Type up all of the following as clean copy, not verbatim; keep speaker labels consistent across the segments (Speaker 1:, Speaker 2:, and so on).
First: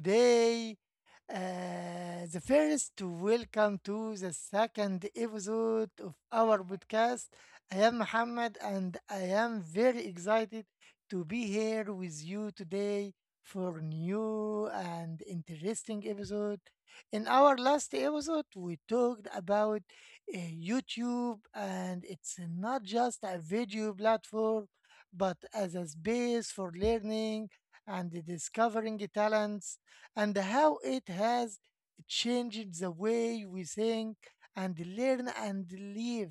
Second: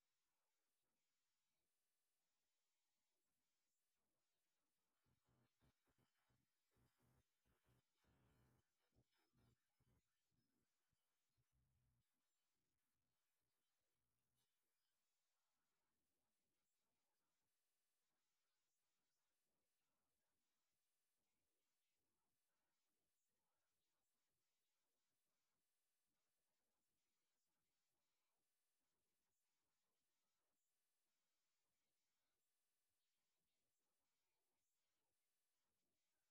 Speaker 1: Welcome to the second episode of our podcast. I am Muhammad and I am very excited to be here with you today for new and interesting episode. In our last episode, we talked about YouTube and it's not just a video platform, but as a space for learning and discovering talents and how it has changed the way we think and learn and live.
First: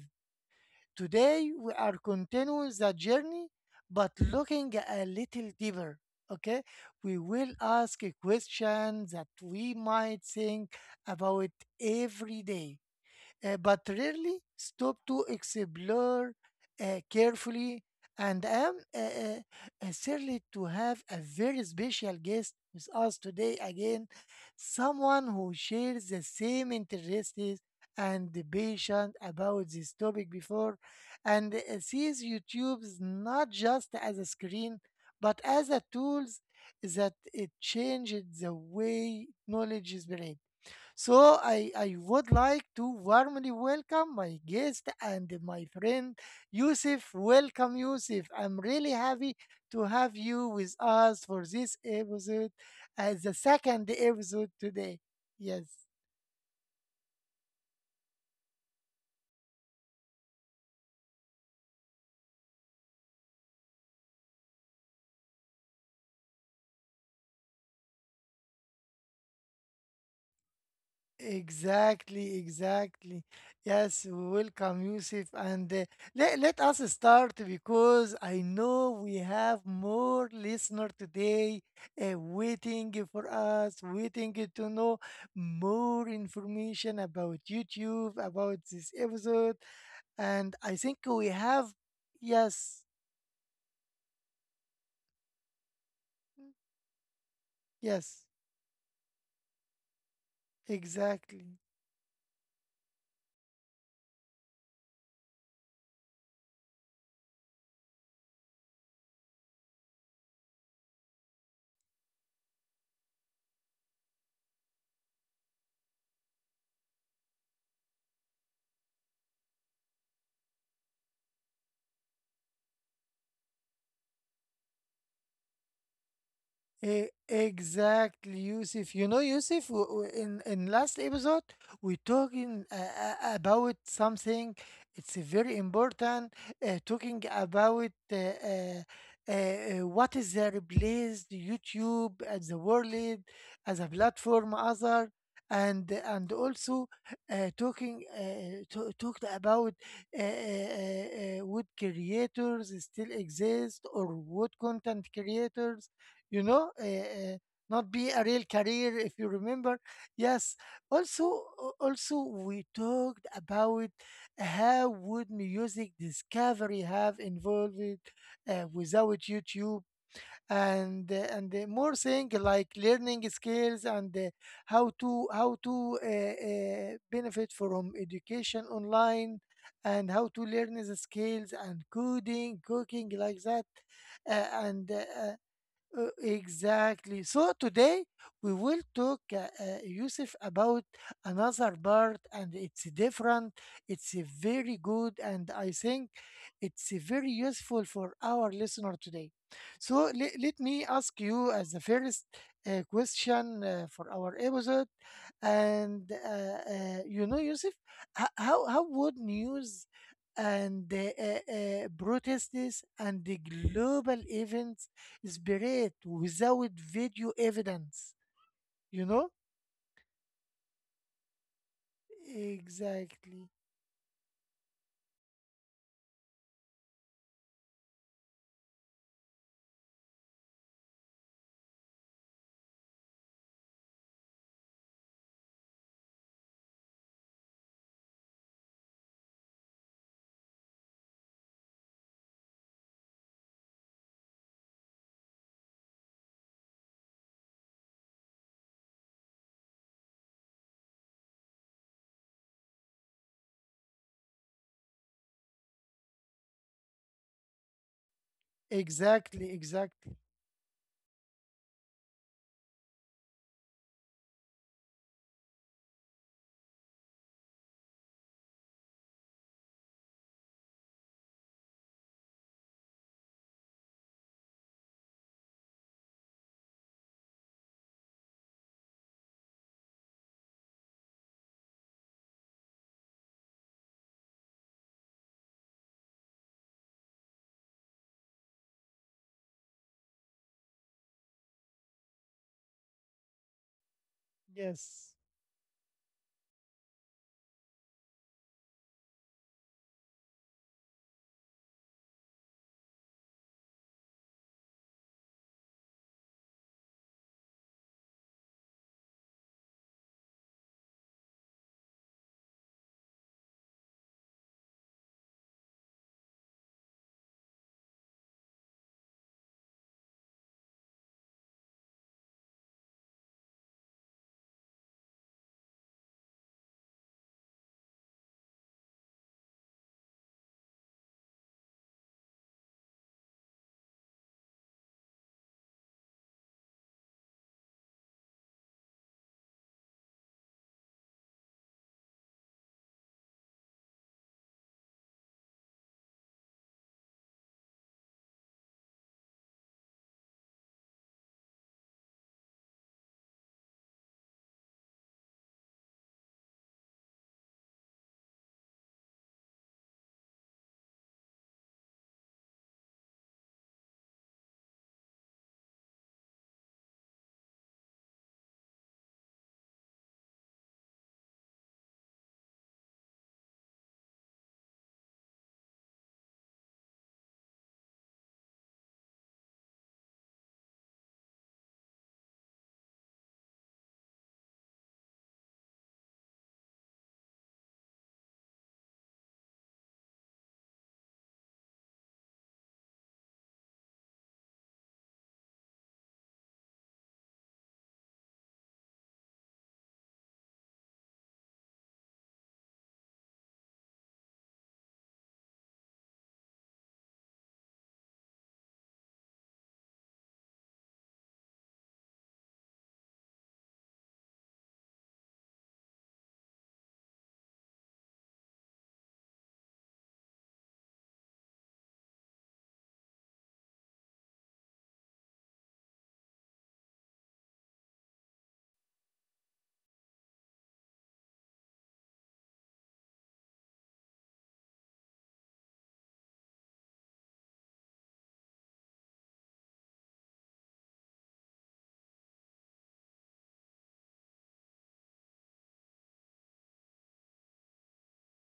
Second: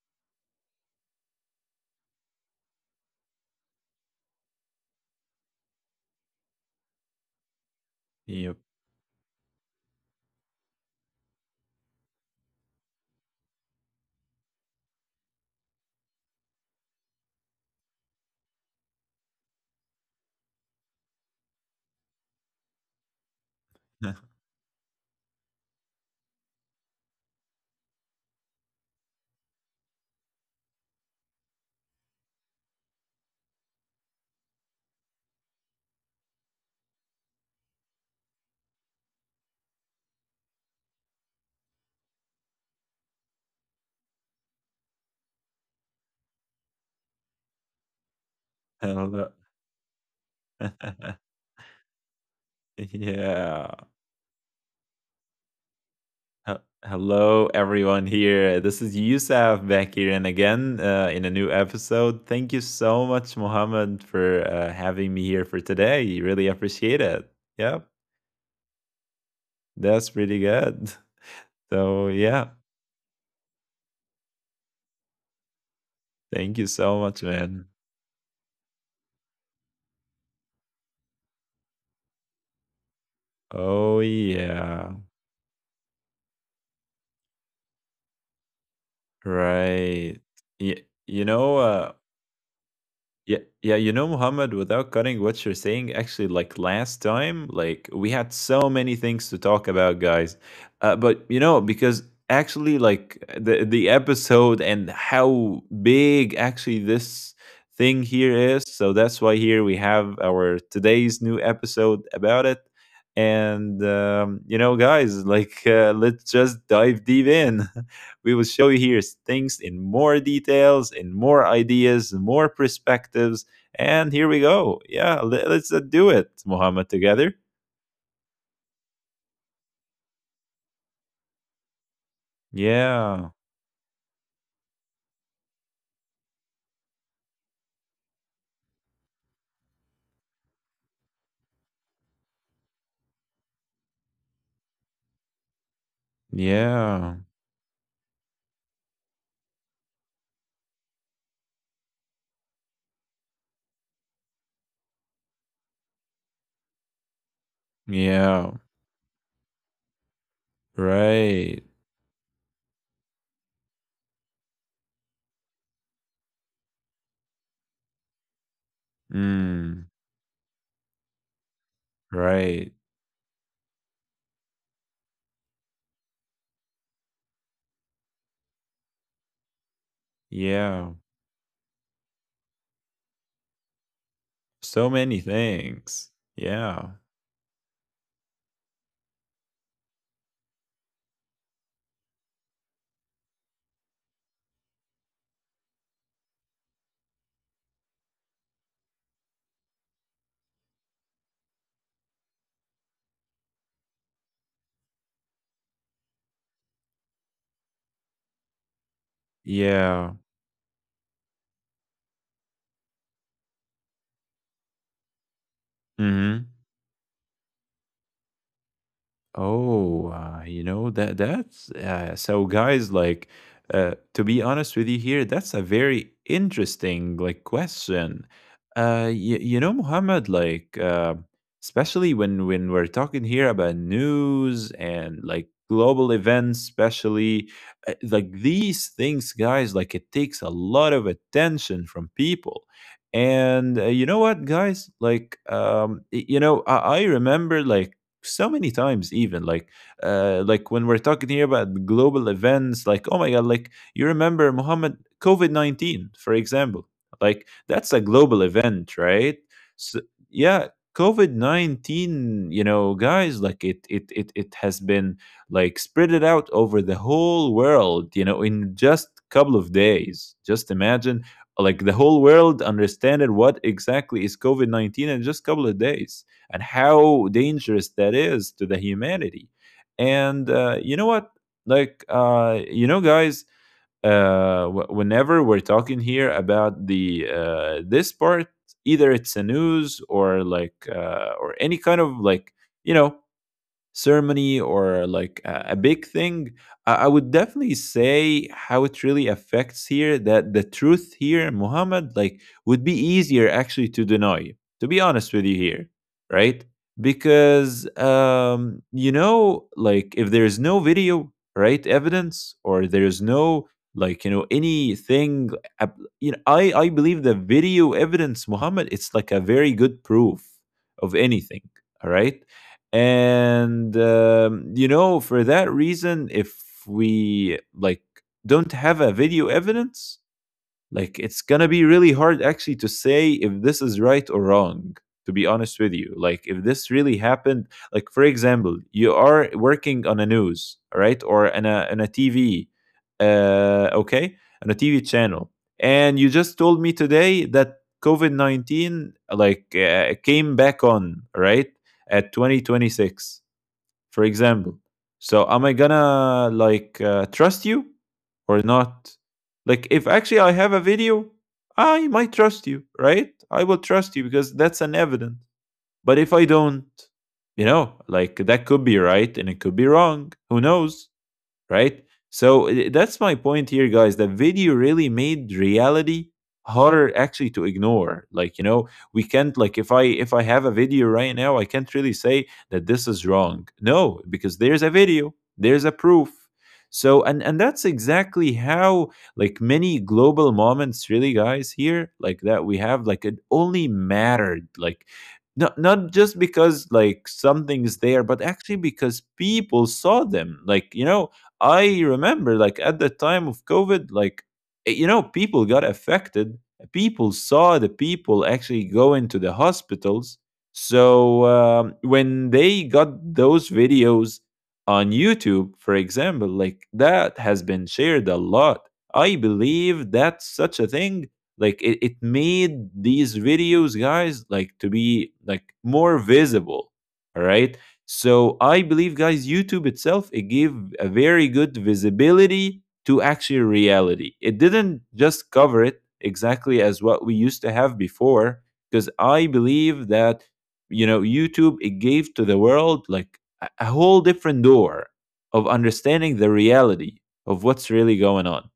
Speaker 1: Today, we are continuing the journey, but looking a little deeper. Okay, we will ask a
Speaker 2: Yep.
Speaker 1: question that we might think about every day but rarely stop to explore carefully. And I'm thrilled to have a very special guest with us today again, someone who shares the same interests and the passion about this topic before and sees YouTube's not just as a screen but as a tools that it changed the way knowledge is spread. So I would like to warmly welcome my guest and my friend Yusuf. Welcome, Yusuf. I'm really
Speaker 2: Hello.
Speaker 1: happy to have you with us for this episode as the
Speaker 2: Yeah.
Speaker 1: second episode today. Yes.
Speaker 2: He- Hello, everyone here. This is Yusuf back here, and again in a new episode. Thank you so much, Mohammed, for having me here for today. Really appreciate it. Yep, that's pretty good. So
Speaker 1: Exactly,
Speaker 2: yeah,
Speaker 1: exactly. Yes, welcome, Yusuf. And let,
Speaker 2: thank you
Speaker 1: let us
Speaker 2: so much,
Speaker 1: start
Speaker 2: man.
Speaker 1: because I know we have more listener today waiting for us,
Speaker 2: Oh
Speaker 1: waiting to
Speaker 2: yeah,
Speaker 1: know more information about YouTube, about this episode.
Speaker 2: right.
Speaker 1: And
Speaker 2: Yeah,
Speaker 1: I think
Speaker 2: you
Speaker 1: we
Speaker 2: know,
Speaker 1: have,
Speaker 2: uh,
Speaker 1: yes,
Speaker 2: Yeah, yeah, you know, Muhammad, without cutting what you're saying, actually, like last time, like we had
Speaker 1: yes,
Speaker 2: so many things to talk about, guys. But you know,
Speaker 1: exactly.
Speaker 2: because actually, like the episode and how big actually this thing here is, so that's why here we have our today's new episode about it. And you know, guys, like let's just dive deep in. We will show you here things in more details, in more ideas, more perspectives. And here we go. Yeah, let's do it, Muhammad,
Speaker 1: E-
Speaker 2: together.
Speaker 1: Exactly, Yusuf. You know, Yusuf, in last episode, we talking
Speaker 2: Yeah,
Speaker 1: about something. It's very important. Talking about what is the replaced YouTube as the world as a platform, other, and also
Speaker 2: yeah,
Speaker 1: talking talked about would creators still exist or would content creators you know, uh, uh, not be a
Speaker 2: yeah.
Speaker 1: real career if you remember. Yes. Also,
Speaker 2: Right.
Speaker 1: also we talked about how would music discovery have involved without
Speaker 2: Mm,
Speaker 1: YouTube and more thing
Speaker 2: right.
Speaker 1: like learning skills and how to benefit from education online and how to learn
Speaker 2: Yeah.
Speaker 1: the skills and coding, cooking like that
Speaker 2: So
Speaker 1: and
Speaker 2: many things. Yeah.
Speaker 1: exactly. So today we will talk, Yusuf, about another part, and it's different. It's a very good, and I think it's a very useful for our listener today. So let me ask you as the first question for our episode, and you know, Yusuf, how would news
Speaker 2: Yeah.
Speaker 1: and protests and the global events spirit
Speaker 2: Hmm.
Speaker 1: without video evidence, you know?
Speaker 2: Oh, you know that's so guys like
Speaker 1: Exactly.
Speaker 2: to be honest with you here, that's a very interesting like question. Y You know, Muhammad, like especially when we're talking here about news and like global events, especially like these things, guys, like it takes a lot of attention from people. And you know what, guys? Like, you know, I remember like so many times even like when we're talking here about global events, like oh my god, like you remember Muhammad COVID-19 for example, like that's a global event, right?
Speaker 1: Exactly.
Speaker 2: So
Speaker 1: Exactly.
Speaker 2: yeah, COVID-19, you know guys, like it has been like spread it out over the whole world, you know, in just couple of days. Just imagine like the whole world understanded what exactly is COVID-19 in just couple of days and how dangerous that is to the humanity. And you know what? Like, you know, guys, whenever we're talking here about the this part, either it's a news or like or any kind of like you know ceremony or
Speaker 1: Yes.
Speaker 2: like a big thing, I would definitely say how it really affects here that the truth here, Muhammad, like would be easier actually to deny, to be honest with you here, right? Because, you know, like if there's no video, right, evidence, or there's no like you know anything you know I believe the video evidence, Muhammad, it's like a very good proof of anything. Alright, and you know, for that reason, if we like don't have a video evidence, like it's gonna be really hard actually to say if this is right or wrong, to be honest with you. Like if this really happened, like for example, you are working on a news, right? Or on a TV, okay, on a TV channel. And you just told me today that COVID 19 like came back on, right? At 2026 for example. So am I gonna like trust you or not? Like if actually I have a video, I might trust you, right? I will trust you because that's an evidence. But if I don't, you know, like that could be right and it could be wrong. Who knows? Right? That's my point here, guys. That video really made reality harder actually to ignore. Like, you know, we can't, like, if I have a video right now, I can't really say that this is wrong. No, because there's a video, there's a proof. So and that's exactly how, like, many global moments really, guys here, like that we have, like it only mattered like not just because like something is there, but actually because people saw them, like, you know, I remember, like, at the time of COVID, like, you know, people got affected. People saw the people actually go into the hospitals. So when they got those videos on YouTube, for example, like, that has been shared a lot. I believe that's such a thing. Like it made these videos, guys, like to be like more visible. All right. So I believe, guys, YouTube itself, it gave a very good visibility to actual reality. It didn't just cover it exactly as what we used to have before, because I believe that you know YouTube it gave to the world like a whole different door of understanding the reality of what's really going on,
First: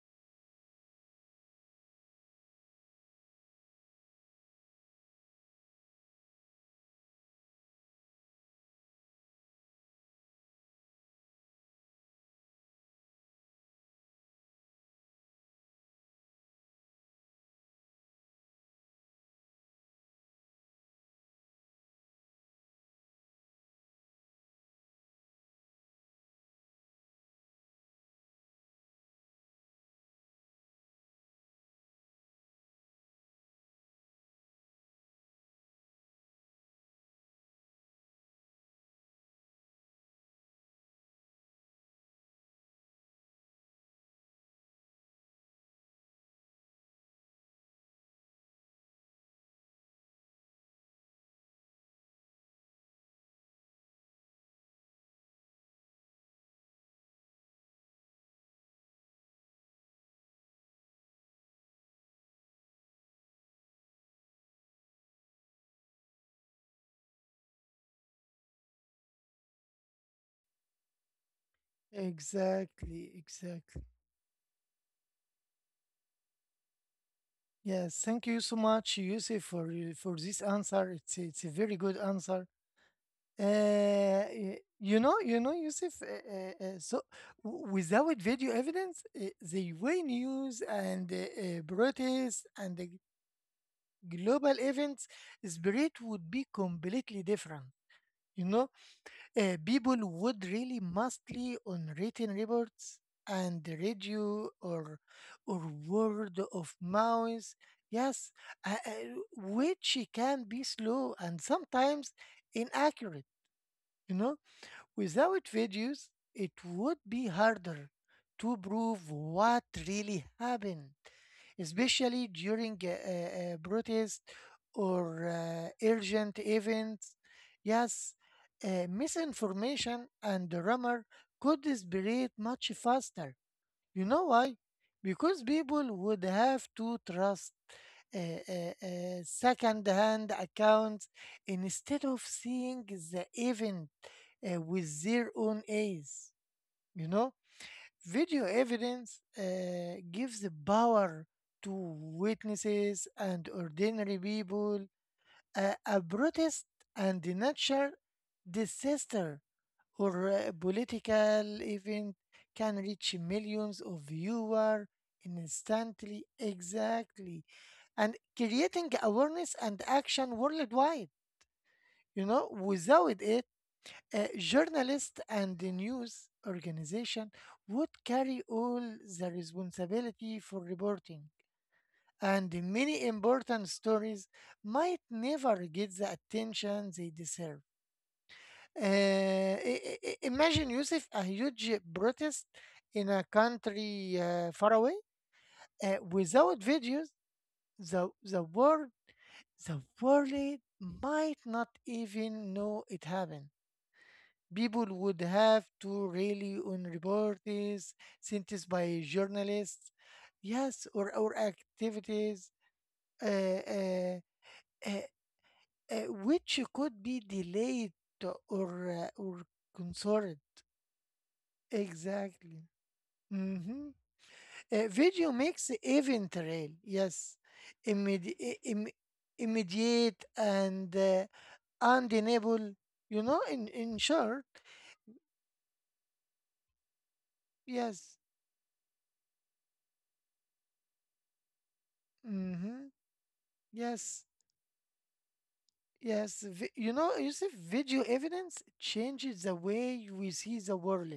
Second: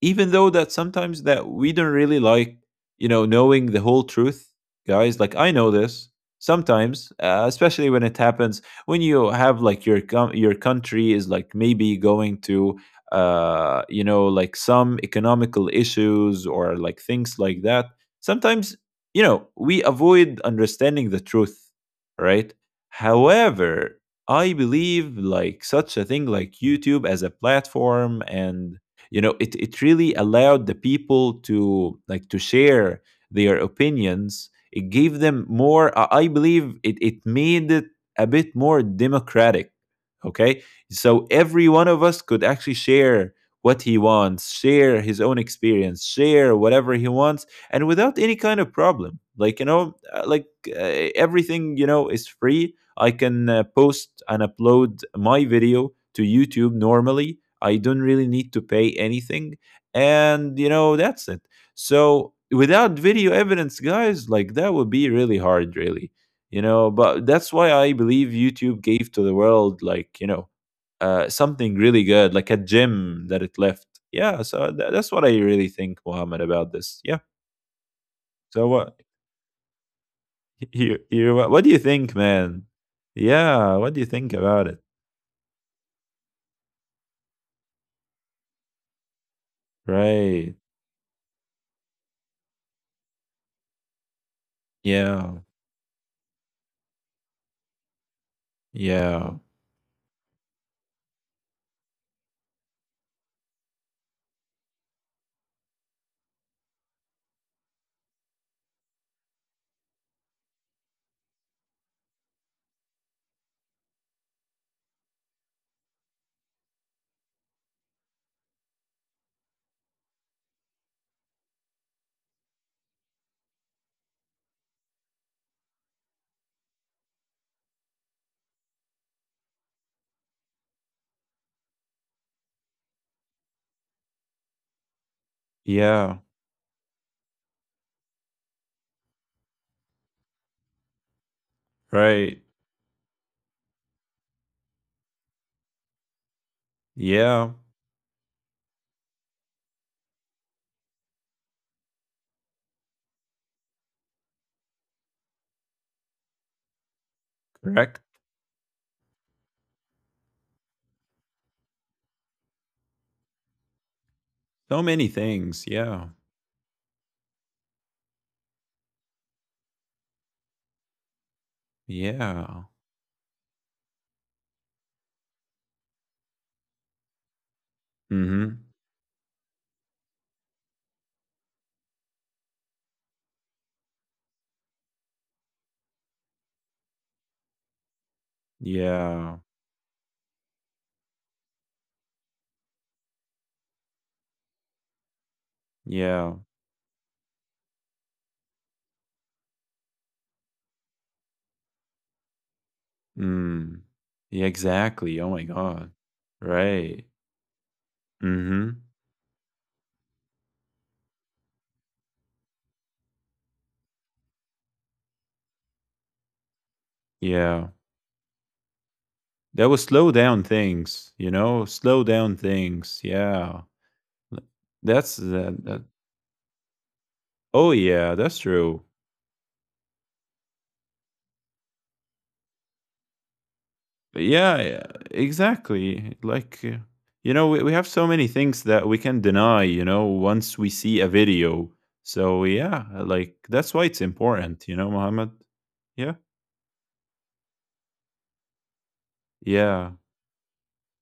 Speaker 2: even though that sometimes that we don't really like you know knowing the whole truth, guys, like I know this. Sometimes especially when it happens, when you have like your country is like maybe going to you know like some economical issues or like things like that. Sometimes you know we avoid understanding the truth, right? However, I believe like such a thing like YouTube as a platform, and you know it really allowed the people to like to share their opinions. It gave them more I believe it made it a bit more democratic, okay? So every one of us could actually share what he wants, share his own experience, share whatever he wants, and without any kind of problem, like you know, uh, like uh, everything you know is free. I can post and upload my video to YouTube normally. I don't really need to pay anything. And, you know, that's it. So, without video evidence, guys, like that would be really hard, really. You know, but that's why I believe YouTube gave to the world, like, you know, something really good, like a
Speaker 1: Exactly.
Speaker 2: gem that it
Speaker 1: Exactly.
Speaker 2: left. Yeah, so that's what I really think, Mohammed, about this. Yeah.
Speaker 1: Yes. Thank you so
Speaker 2: So what?
Speaker 1: much, Yusuf, for for this answer.
Speaker 2: You,
Speaker 1: It's a
Speaker 2: what do you
Speaker 1: very good
Speaker 2: think,
Speaker 1: answer.
Speaker 2: man? Yeah, what do you
Speaker 1: Uh,
Speaker 2: think
Speaker 1: y-
Speaker 2: about it?
Speaker 1: you know, you know, Yusuf. So without video evidence, the way
Speaker 2: Right.
Speaker 1: news and protests and the global events,
Speaker 2: Yeah.
Speaker 1: spirit would be completely different. You know,
Speaker 2: Yeah.
Speaker 1: People would really mostly on written reports and the radio or word of mouth. Yes, which can be slow and sometimes inaccurate. You know, without videos, it would be harder to prove what really happened, especially during a protest or urgent events. Yes, misinformation and rumor could spread much faster, you know why? Because people would
Speaker 2: Yeah.
Speaker 1: have to trust second-hand accounts instead of
Speaker 2: Right.
Speaker 1: seeing the event with their own eyes. You know,
Speaker 2: Yeah.
Speaker 1: video evidence gives the power to witnesses and ordinary people. A protest and the natural
Speaker 2: Correct.
Speaker 1: disaster or a political event can reach millions of viewers
Speaker 2: So many things. Yeah.
Speaker 1: instantly. Exactly. And creating awareness and action worldwide. You know,
Speaker 2: Yeah.
Speaker 1: without it, journalists and the news organization would carry
Speaker 2: Mm-hmm.
Speaker 1: all the responsibility for reporting. And the many important stories might never get the attention they deserve.
Speaker 2: Yeah.
Speaker 1: Imagine Yusuf, a huge protest in a country far away.
Speaker 2: Yeah.
Speaker 1: Without videos, the the world the world might not even know it happened.
Speaker 2: Mm. Yeah,
Speaker 1: People would
Speaker 2: exactly. Oh my
Speaker 1: have to
Speaker 2: God.
Speaker 1: rely on
Speaker 2: Right.
Speaker 1: reports sent by
Speaker 2: Mm-hmm.
Speaker 1: journalists, yes, or activities, uh, uh, uh, which could be
Speaker 2: Yeah.
Speaker 1: delayed or
Speaker 2: That will slow
Speaker 1: consorted.
Speaker 2: down things, you know? Slow down
Speaker 1: Exactly.
Speaker 2: things. Yeah.
Speaker 1: Mhm.
Speaker 2: L-. That's
Speaker 1: Video makes
Speaker 2: that.
Speaker 1: event real, yes,
Speaker 2: Oh yeah,
Speaker 1: Immedi-
Speaker 2: that's
Speaker 1: i- im-
Speaker 2: true.
Speaker 1: immediate and undeniable, you know, in short,
Speaker 2: Yeah, yeah, exactly. Like, you know, we have
Speaker 1: yes,
Speaker 2: so many things that we can deny, you know, once we see a video. So,
Speaker 1: hmm,
Speaker 2: yeah, like, that's why it's
Speaker 1: yes,
Speaker 2: important, you know, Mohammed? Yeah.
Speaker 1: yes. You know, you see, video evidence changes the
Speaker 2: Yeah.
Speaker 1: way we see the world.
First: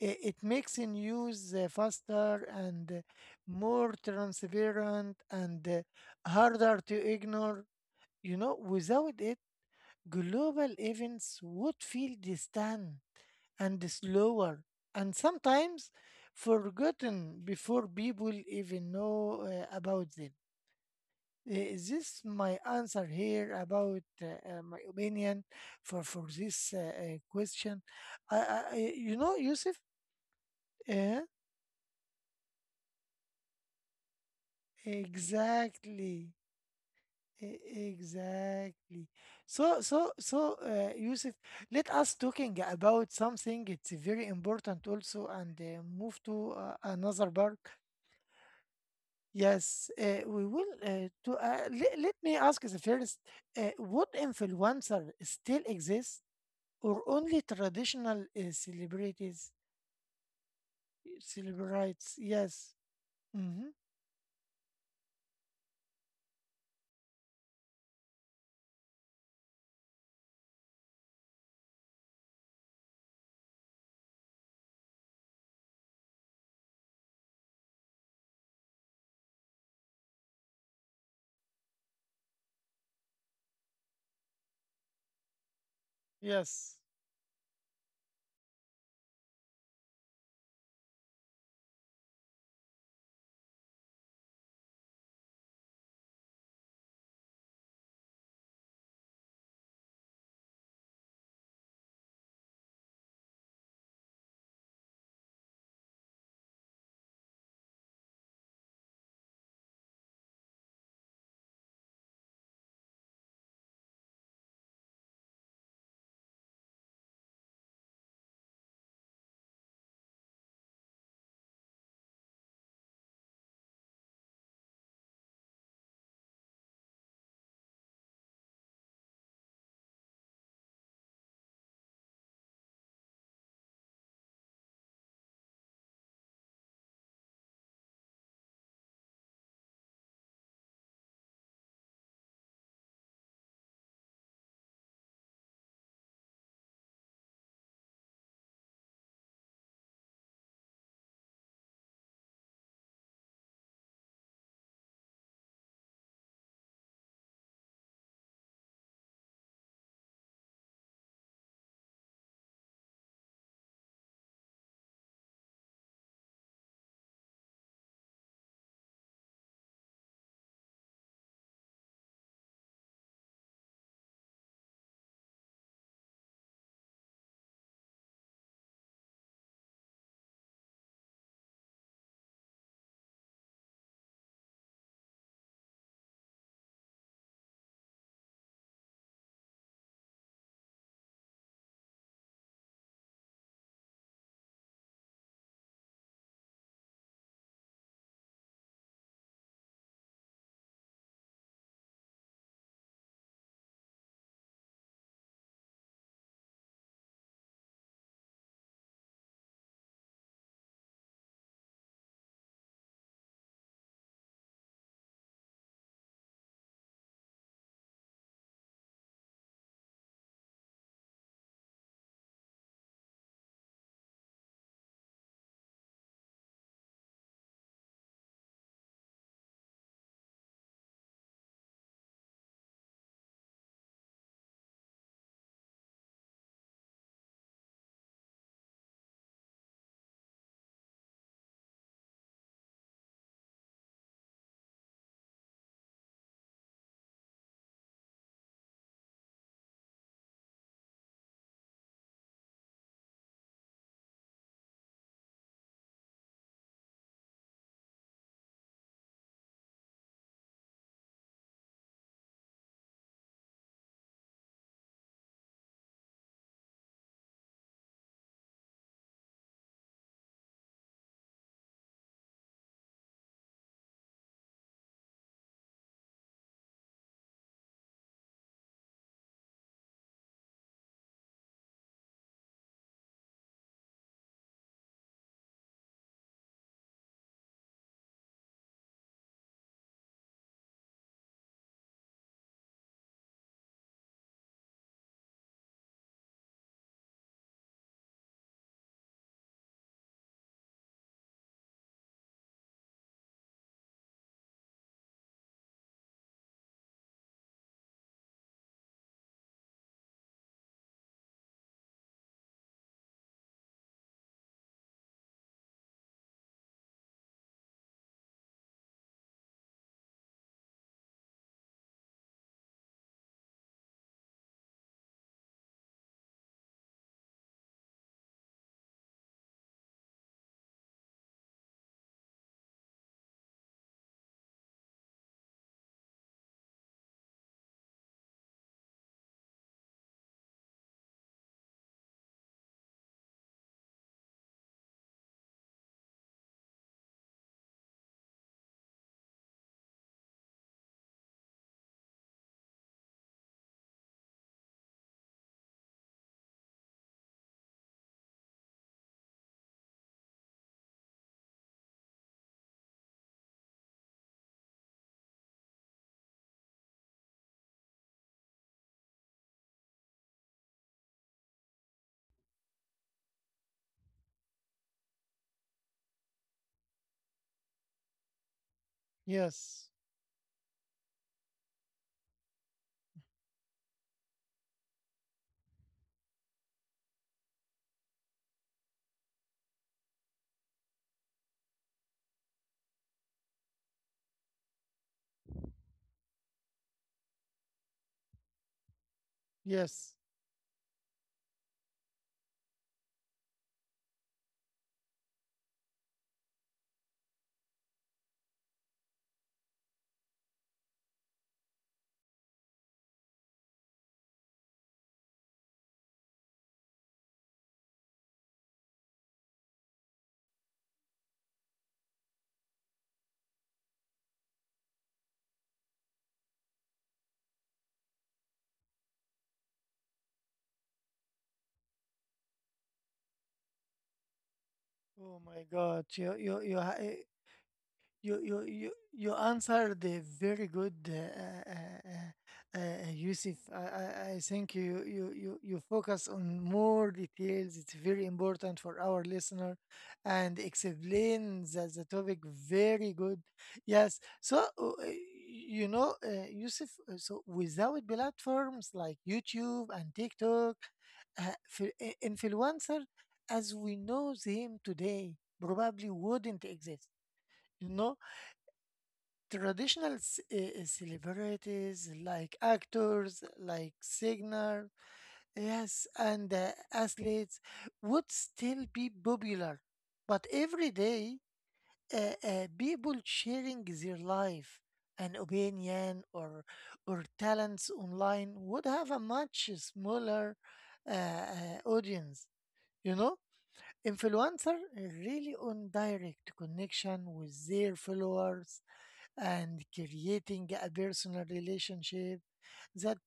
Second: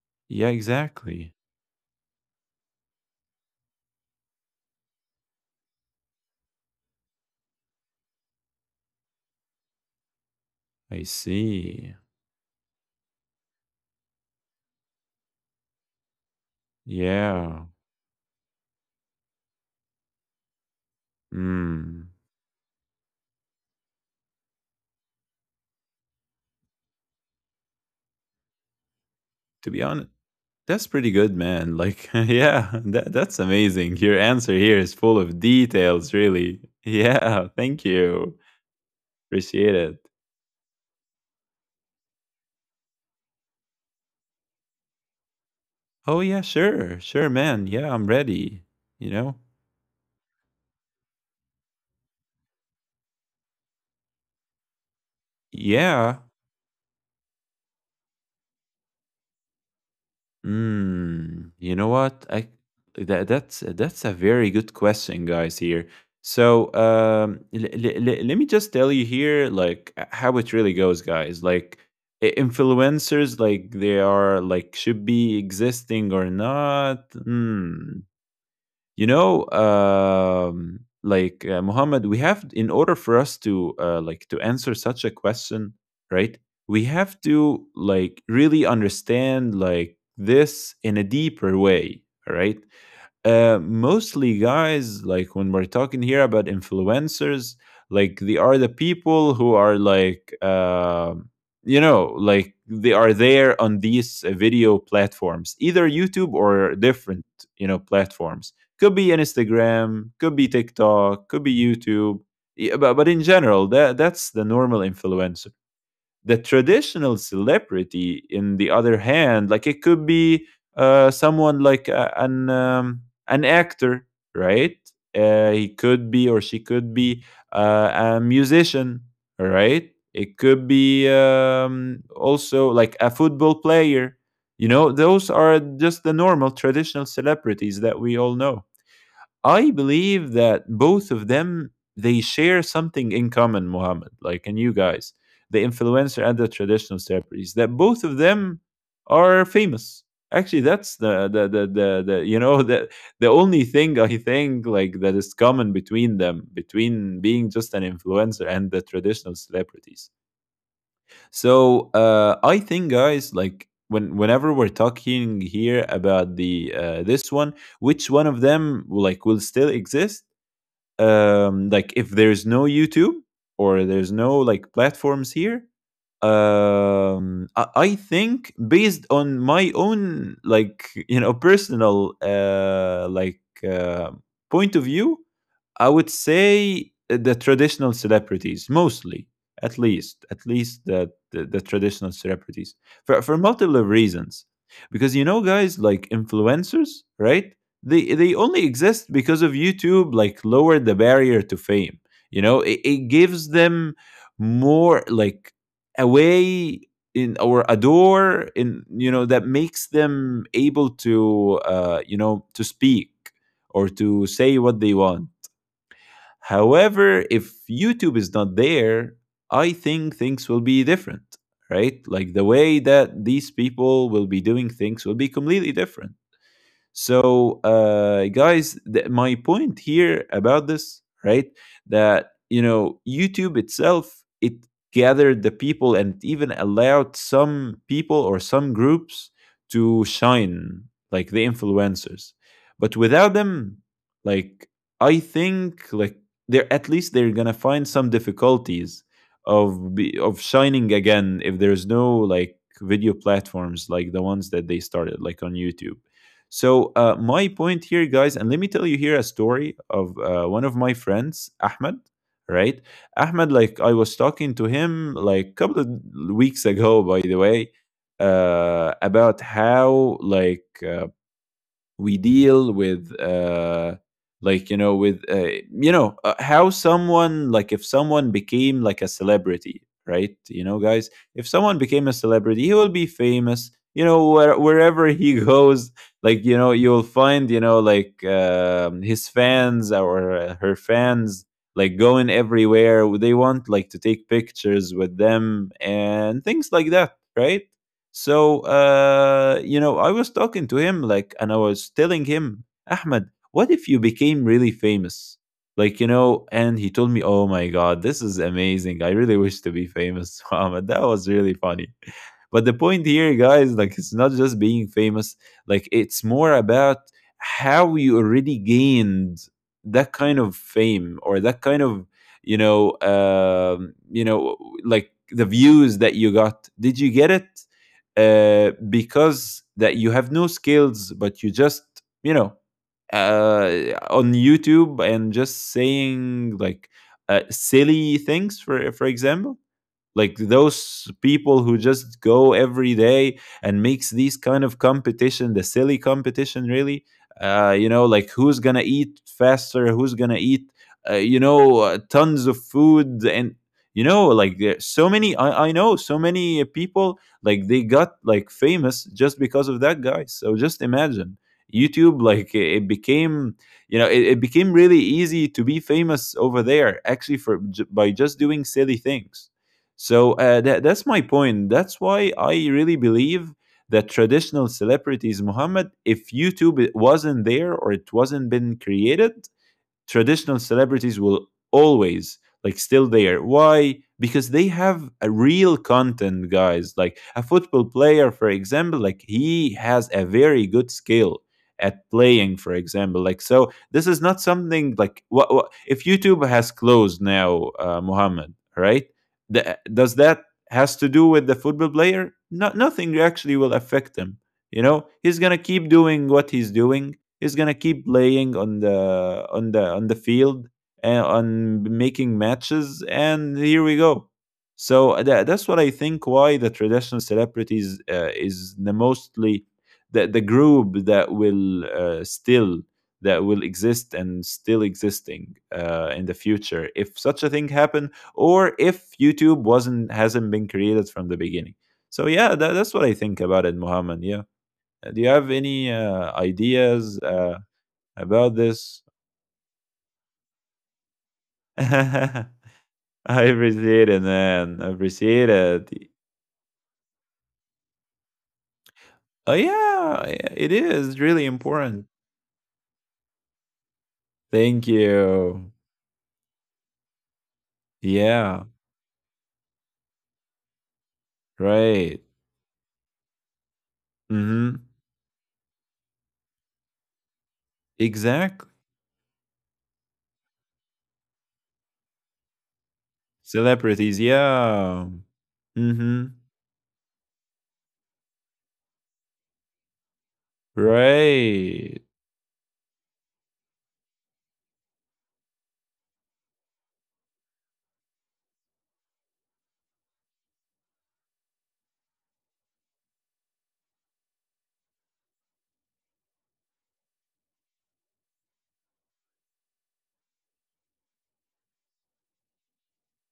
Speaker 1: I- It
Speaker 2: Yeah,
Speaker 1: makes the
Speaker 2: exactly.
Speaker 1: news faster and more transparent and harder to ignore. You know, without it, global
Speaker 2: I
Speaker 1: events would
Speaker 2: see.
Speaker 1: feel distant and slower and sometimes forgotten
Speaker 2: Yeah.
Speaker 1: before people even know about them. Uh,
Speaker 2: Mm.
Speaker 1: this my answer here about my opinion for this question? You know,
Speaker 2: To
Speaker 1: Yusuf?
Speaker 2: be honest, that's pretty
Speaker 1: Uh,
Speaker 2: good, man. Like, yeah, that's amazing. Your answer here is full of details,
Speaker 1: exactly.
Speaker 2: really. Yeah,
Speaker 1: E-
Speaker 2: thank you.
Speaker 1: Exactly.
Speaker 2: Appreciate
Speaker 1: So,
Speaker 2: it.
Speaker 1: so, so, uh, Yusuf, let us talking about something. It's very important also, and
Speaker 2: Oh
Speaker 1: move
Speaker 2: yeah,
Speaker 1: to
Speaker 2: sure. Sure,
Speaker 1: another part.
Speaker 2: man. Yeah, I'm ready. You know?
Speaker 1: Yes, we will. Let me ask the first: would influencer still
Speaker 2: Yeah.
Speaker 1: exist, or only traditional celebrities?
Speaker 2: Mm, you know
Speaker 1: Celebrities?
Speaker 2: what? I
Speaker 1: Yes.
Speaker 2: that
Speaker 1: Mm-hmm.
Speaker 2: that's a very good question, guys, here. So, let me just tell you here, like, how it really goes, guys. Like influencers, like they are like should be existing or not. Hmm. You know like Muhammad, we have, in order for us to like to answer such a question, right,
Speaker 1: Yes.
Speaker 2: we have to like really understand like this in a deeper way, all right? Mostly guys, like when we're talking here about influencers, like they are the people who are like, you know, like they are there on these video platforms, either YouTube or different, you know, platforms. Could be Instagram, could be TikTok, could be YouTube. Yeah, but in general, that's the normal influencer. The traditional celebrity in the other hand, like it could be someone like an actor, right? He could be or she could be uh, a musician, right? It could be also like a football player. You know, those are just the normal traditional celebrities that we all know. I believe that both of them, they share something in common, Mohammed, like, and you guys, the influencer and the traditional celebrities, that both of them are famous. Actually, that's the you know the only thing I think like that is common between them, between being just an influencer and the traditional celebrities. So I think, guys, like whenever we're talking here about the this one, which one of them like will still exist, like if there's no YouTube or there's no like platforms here, I think based on my own like you know personal uh, point of view, I would say the traditional celebrities mostly, at least the traditional celebrities, for multiple reasons. Because you know, guys, like influencers, right? They only exist because of YouTube. Like lowered the barrier to fame. You know, it gives them more like a way in or a door in, you know, that makes them able to you know to speak or to say what they want. However, if YouTube is not there, I think things will be different, right? Like the way that these people will be doing things will be completely different. So, guys, my point here about this, right, that you know, YouTube itself, it gathered the people and it even allowed some people or some groups to shine, like the influencers. But without them, like I think they're at least they're gonna find some difficulties of shining again if there's no like video platforms like the ones that they started like on YouTube. So my point here, guys, and let me tell you here a story of one of my friends, Ahmed. Right, Ahmed. Like I was talking to him like a couple of weeks ago, by the way, about how like we deal with like you know with you know how someone, like if someone became like a celebrity, right, you know, guys, if someone became a celebrity, he will be famous, you know, wherever he goes. Like, you know, you'll find, you know, like his fans or her fans like going everywhere they want like to take pictures with them and things like that, right. So, you know, I was talking to him, like, and I was telling him, Ahmed, what if you became really famous? Like, you know. And he told me, oh my God, this is amazing. I really wish to be famous, Ahmed. That was really funny. But the point here, guys, like it's not just being famous, like it's more about how you already gained that kind of fame or that kind of you know um you know like the views that you got. Did you get it because that you have no skills, but you just, you know, uh on YouTube, and just saying like silly things, for example, like those people who just go every day and makes these kind of competition, the silly competition really. You know, like, who's gonna eat faster, who's gonna eat tons of food? And you know, like, so many, I know so many people, like they got like famous just because of that, guy so just imagine YouTube, like it became, you know, it became really easy to be famous over there actually for by just doing silly things. So that's my point. That's why I really believe that traditional celebrities, Muhammad, if YouTube wasn't there or it wasn't been created,
Speaker 1: Yes.
Speaker 2: traditional celebrities will always like still there. Why? Because they have a real content, guys. Like a football player, for example, like he has a very good skill at playing, for example. Like, so this is not something like what if YouTube has closed now, Muhammad, right? Does
Speaker 1: Yes.
Speaker 2: that has to do with the football player? Not nothing actually will affect him. You know, he's gonna keep doing what he's doing, is gonna keep playing on the field and on making matches. And here we go. So that's what I think. Why the traditional celebrities is the mostly the group that will still, that will exist and still existing in the future if such a thing happened or if YouTube wasn't hasn't been created from the beginning. So yeah, that's what I think about it, Muhammad. Yeah. Do you
Speaker 1: Oh
Speaker 2: have
Speaker 1: my
Speaker 2: any
Speaker 1: God! You, you,
Speaker 2: ideas
Speaker 1: you.
Speaker 2: uh,
Speaker 1: You
Speaker 2: about
Speaker 1: you you
Speaker 2: this?
Speaker 1: you answered very good,
Speaker 2: I
Speaker 1: Yusuf. I,
Speaker 2: appreciate it,
Speaker 1: I I
Speaker 2: man. I
Speaker 1: think you you
Speaker 2: appreciate
Speaker 1: you
Speaker 2: it.
Speaker 1: you focus on more details. It's very important for our
Speaker 2: Oh,
Speaker 1: listener,
Speaker 2: yeah, yeah,
Speaker 1: and
Speaker 2: it is really
Speaker 1: explain
Speaker 2: important.
Speaker 1: the topic very good. Yes. So
Speaker 2: Thank you.
Speaker 1: you know, Yusuf. So without
Speaker 2: Yeah,
Speaker 1: platforms like YouTube and TikTok, uh, fi-
Speaker 2: right.
Speaker 1: i- influencer as we know
Speaker 2: Mm-hmm.
Speaker 1: them today probably wouldn't exist. You know,
Speaker 2: Exactly.
Speaker 1: traditional celebrities like actors, like
Speaker 2: Celebrities,
Speaker 1: singer,
Speaker 2: yeah.
Speaker 1: yes,
Speaker 2: Mm-hmm.
Speaker 1: and athletes would still be popular. But every day,
Speaker 2: Right.
Speaker 1: people sharing their life, an opinion, or talents online would have a much smaller uh, audience. You know, influencer really on direct connection with their followers and creating a personal relationship that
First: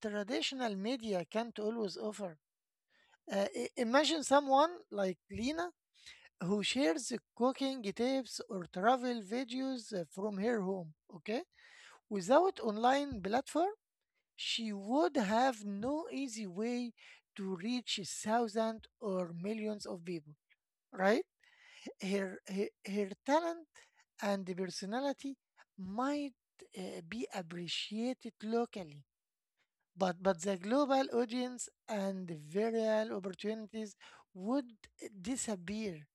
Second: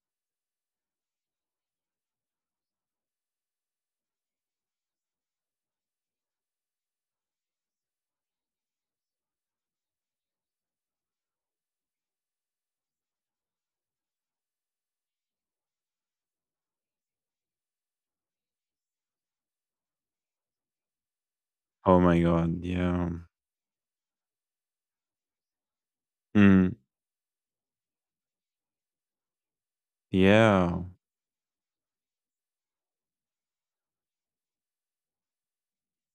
Speaker 1: traditional media can't always offer. Imagine someone like Lena who shares cooking tips or travel videos from her home, okay? Without online platform, she would have no easy way to reach thousands or millions of people, right?
Speaker 2: Oh my
Speaker 1: Her,
Speaker 2: God,
Speaker 1: her, her
Speaker 2: yeah.
Speaker 1: talent and the personality might
Speaker 2: Mm,
Speaker 1: uh, be appreciated locally, but the
Speaker 2: yeah.
Speaker 1: global audience and the viral opportunities would disappear.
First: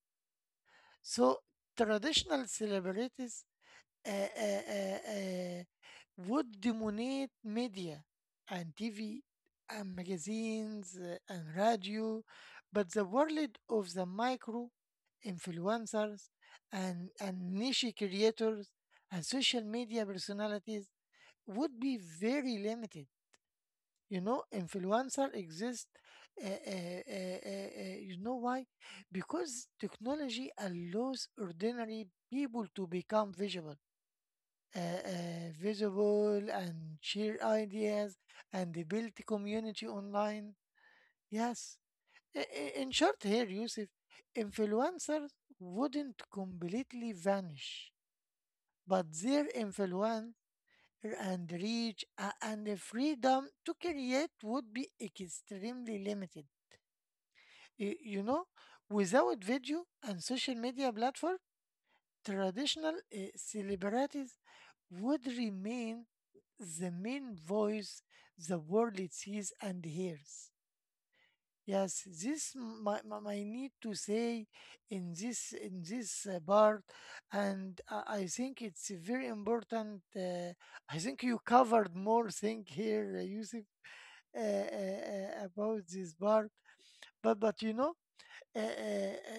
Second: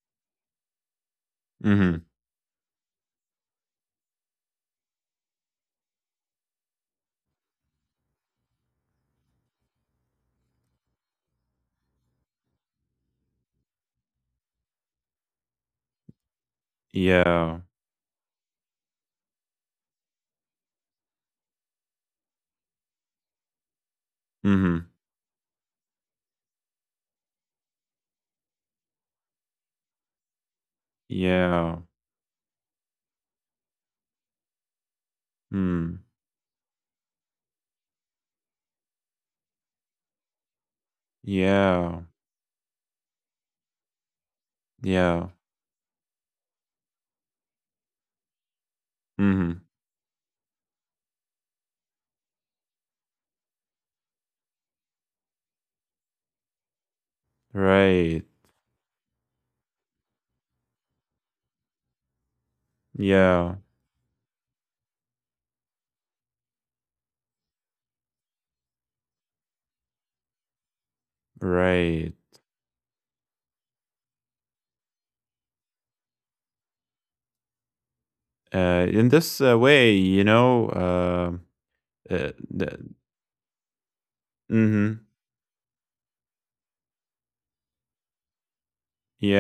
Speaker 1: So
Speaker 2: Mm-hmm.
Speaker 1: traditional celebrities uh, uh, uh, uh, would dominate media and TV and magazines and radio, but the world of the micro influencers and
Speaker 2: Yeah.
Speaker 1: niche creators and social media personalities would be very limited. You know,
Speaker 2: Mm-hmm.
Speaker 1: influencer exist. You know why? Because technology allows
Speaker 2: Yeah.
Speaker 1: ordinary people to become
Speaker 2: Mm.
Speaker 1: visible and share ideas and build a community online. Yes.
Speaker 2: Yeah.
Speaker 1: In short, here, Yusuf,
Speaker 2: Yeah.
Speaker 1: influencers wouldn't completely vanish, but their
Speaker 2: Mm-hmm.
Speaker 1: influence and reach and the freedom to create would be extremely limited. You
Speaker 2: Right.
Speaker 1: know, without video and social media platform, traditional
Speaker 2: Yeah.
Speaker 1: celebrities would remain the main voice the world sees and hears. Yes,
Speaker 2: Right.
Speaker 1: this my, my, my need to say in this part, and I think it's
Speaker 2: In
Speaker 1: very
Speaker 2: this way,
Speaker 1: important.
Speaker 2: you know.
Speaker 1: I think you covered more
Speaker 2: Uh,
Speaker 1: thing
Speaker 2: the,
Speaker 1: here, Yusuf,
Speaker 2: mm-hmm.
Speaker 1: about this part. But you know, uh, uh,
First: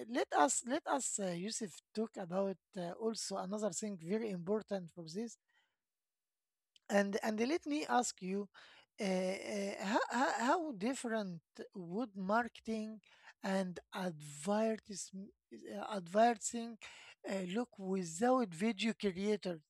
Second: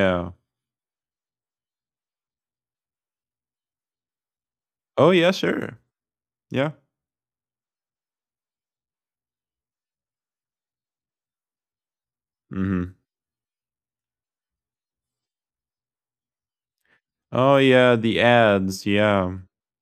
Speaker 1: uh, let us Yusuf talk about also another thing very important for
Speaker 2: Oh yeah.
Speaker 1: this.
Speaker 2: Sure. Yeah.
Speaker 1: And let me ask you, how, how different would
Speaker 2: Mm-hmm.
Speaker 1: marketing and advertising
Speaker 2: Oh
Speaker 1: look
Speaker 2: yeah. The
Speaker 1: without
Speaker 2: ads.
Speaker 1: video
Speaker 2: Yeah.
Speaker 1: creators?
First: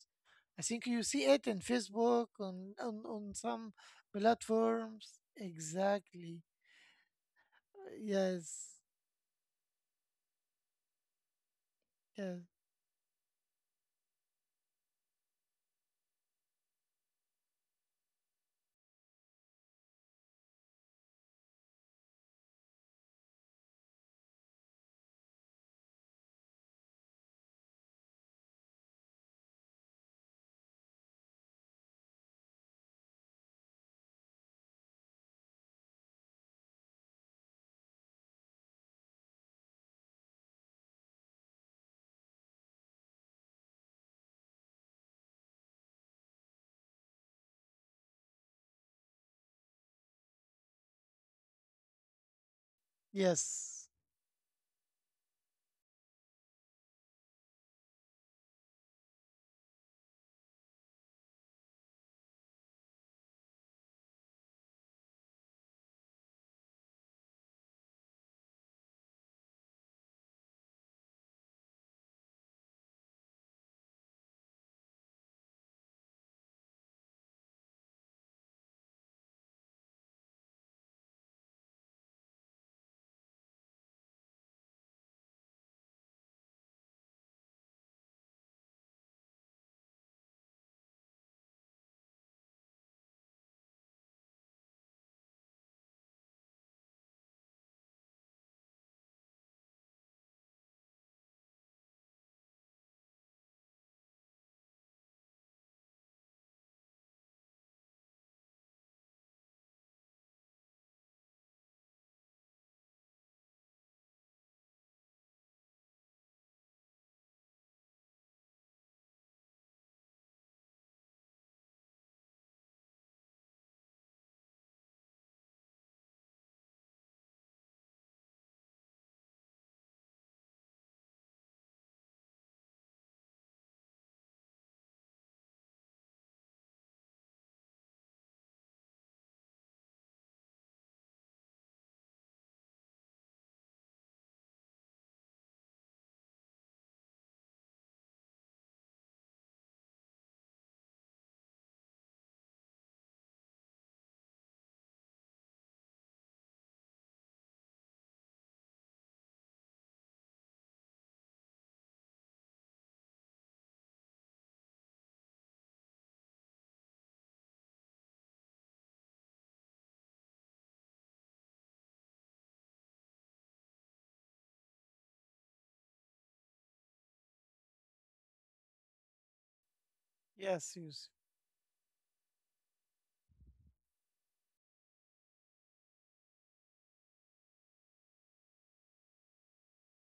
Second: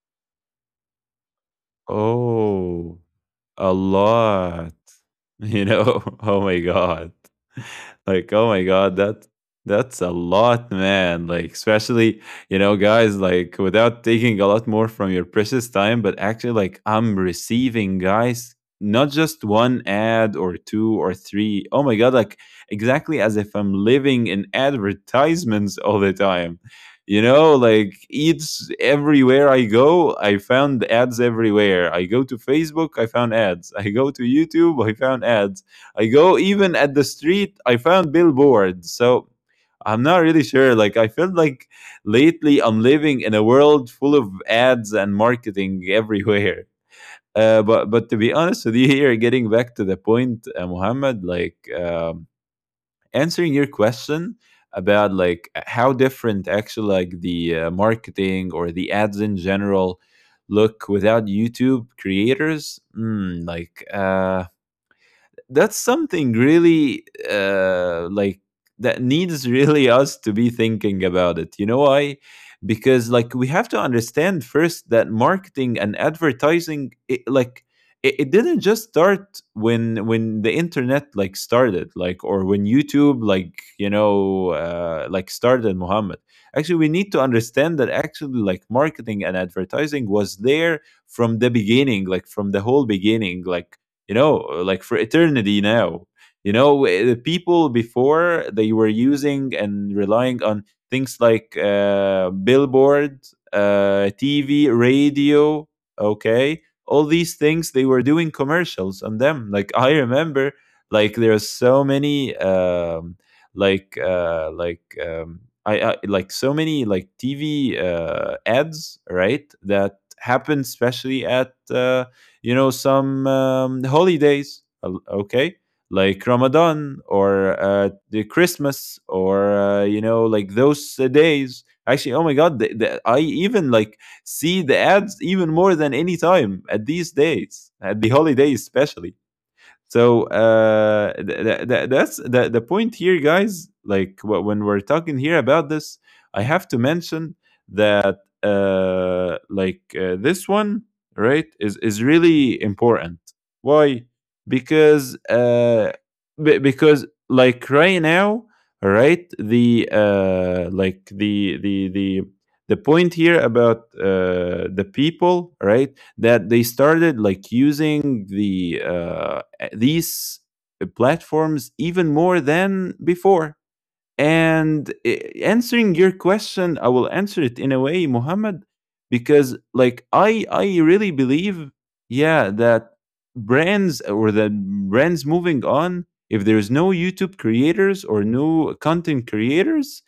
Speaker 1: I think you see it in Facebook
Speaker 2: Oh.
Speaker 1: on
Speaker 2: A
Speaker 1: some
Speaker 2: lot.
Speaker 1: platforms.
Speaker 2: You know? Oh
Speaker 1: Exactly.
Speaker 2: my god. Like, oh my
Speaker 1: Yes.
Speaker 2: god, that's a lot, man. Like, especially,
Speaker 1: Yes.
Speaker 2: you know, guys, like without taking a lot more from your precious time, but actually like I'm receiving, guys, not just one ad or two or three. Oh my god, like exactly as if I'm living in advertisements all the time. You know, like, it's everywhere I go. I found ads everywhere. I go to Facebook, I found ads. I go to YouTube, I found ads. I go even at the street, I found billboards. So I'm not really sure, like, I felt like lately I'm living in a world full of ads and marketing everywhere. But to be honest with you, here, getting back to the point, Muhammad, like answering your
Speaker 1: Yes.
Speaker 2: question about like how different actually like the marketing or the ads in general look without YouTube creators. Mm, like, that's something really, like, that needs really us to be thinking about it. You know why? Because like we have to understand first that marketing and advertising, like it didn't just start when the internet like started, like, or when YouTube like, you know, like started, Muhammad. Actually, we need to understand that actually like marketing and advertising was there from the beginning, like from the whole beginning, like, you know, like for eternity now. You know, the people before they were using and relying on things like billboard, TV, radio, okay, all these things they were doing commercials on them. Like I remember, like there are so many, like I like so many like TV ads, right? That happened especially at you know, some holidays, okay, like Ramadan or the Christmas or you know like those days. Actually, oh my god, I even like see the ads even more than any time at these dates, at the holidays especially. So that's the point here, guys. Like when we're talking here about this, I have to mention that this one, right, is really important. Why? Because because like right now, right, the the point here about the people, right, that they started like using the these platforms even more than before. And answering your question, I will answer it in a way, Muhammad, because like I
Speaker 1: Yes.
Speaker 2: I
Speaker 1: Yusuf.
Speaker 2: really believe, yeah, that brands moving on, if there's no YouTube creators or no content creators,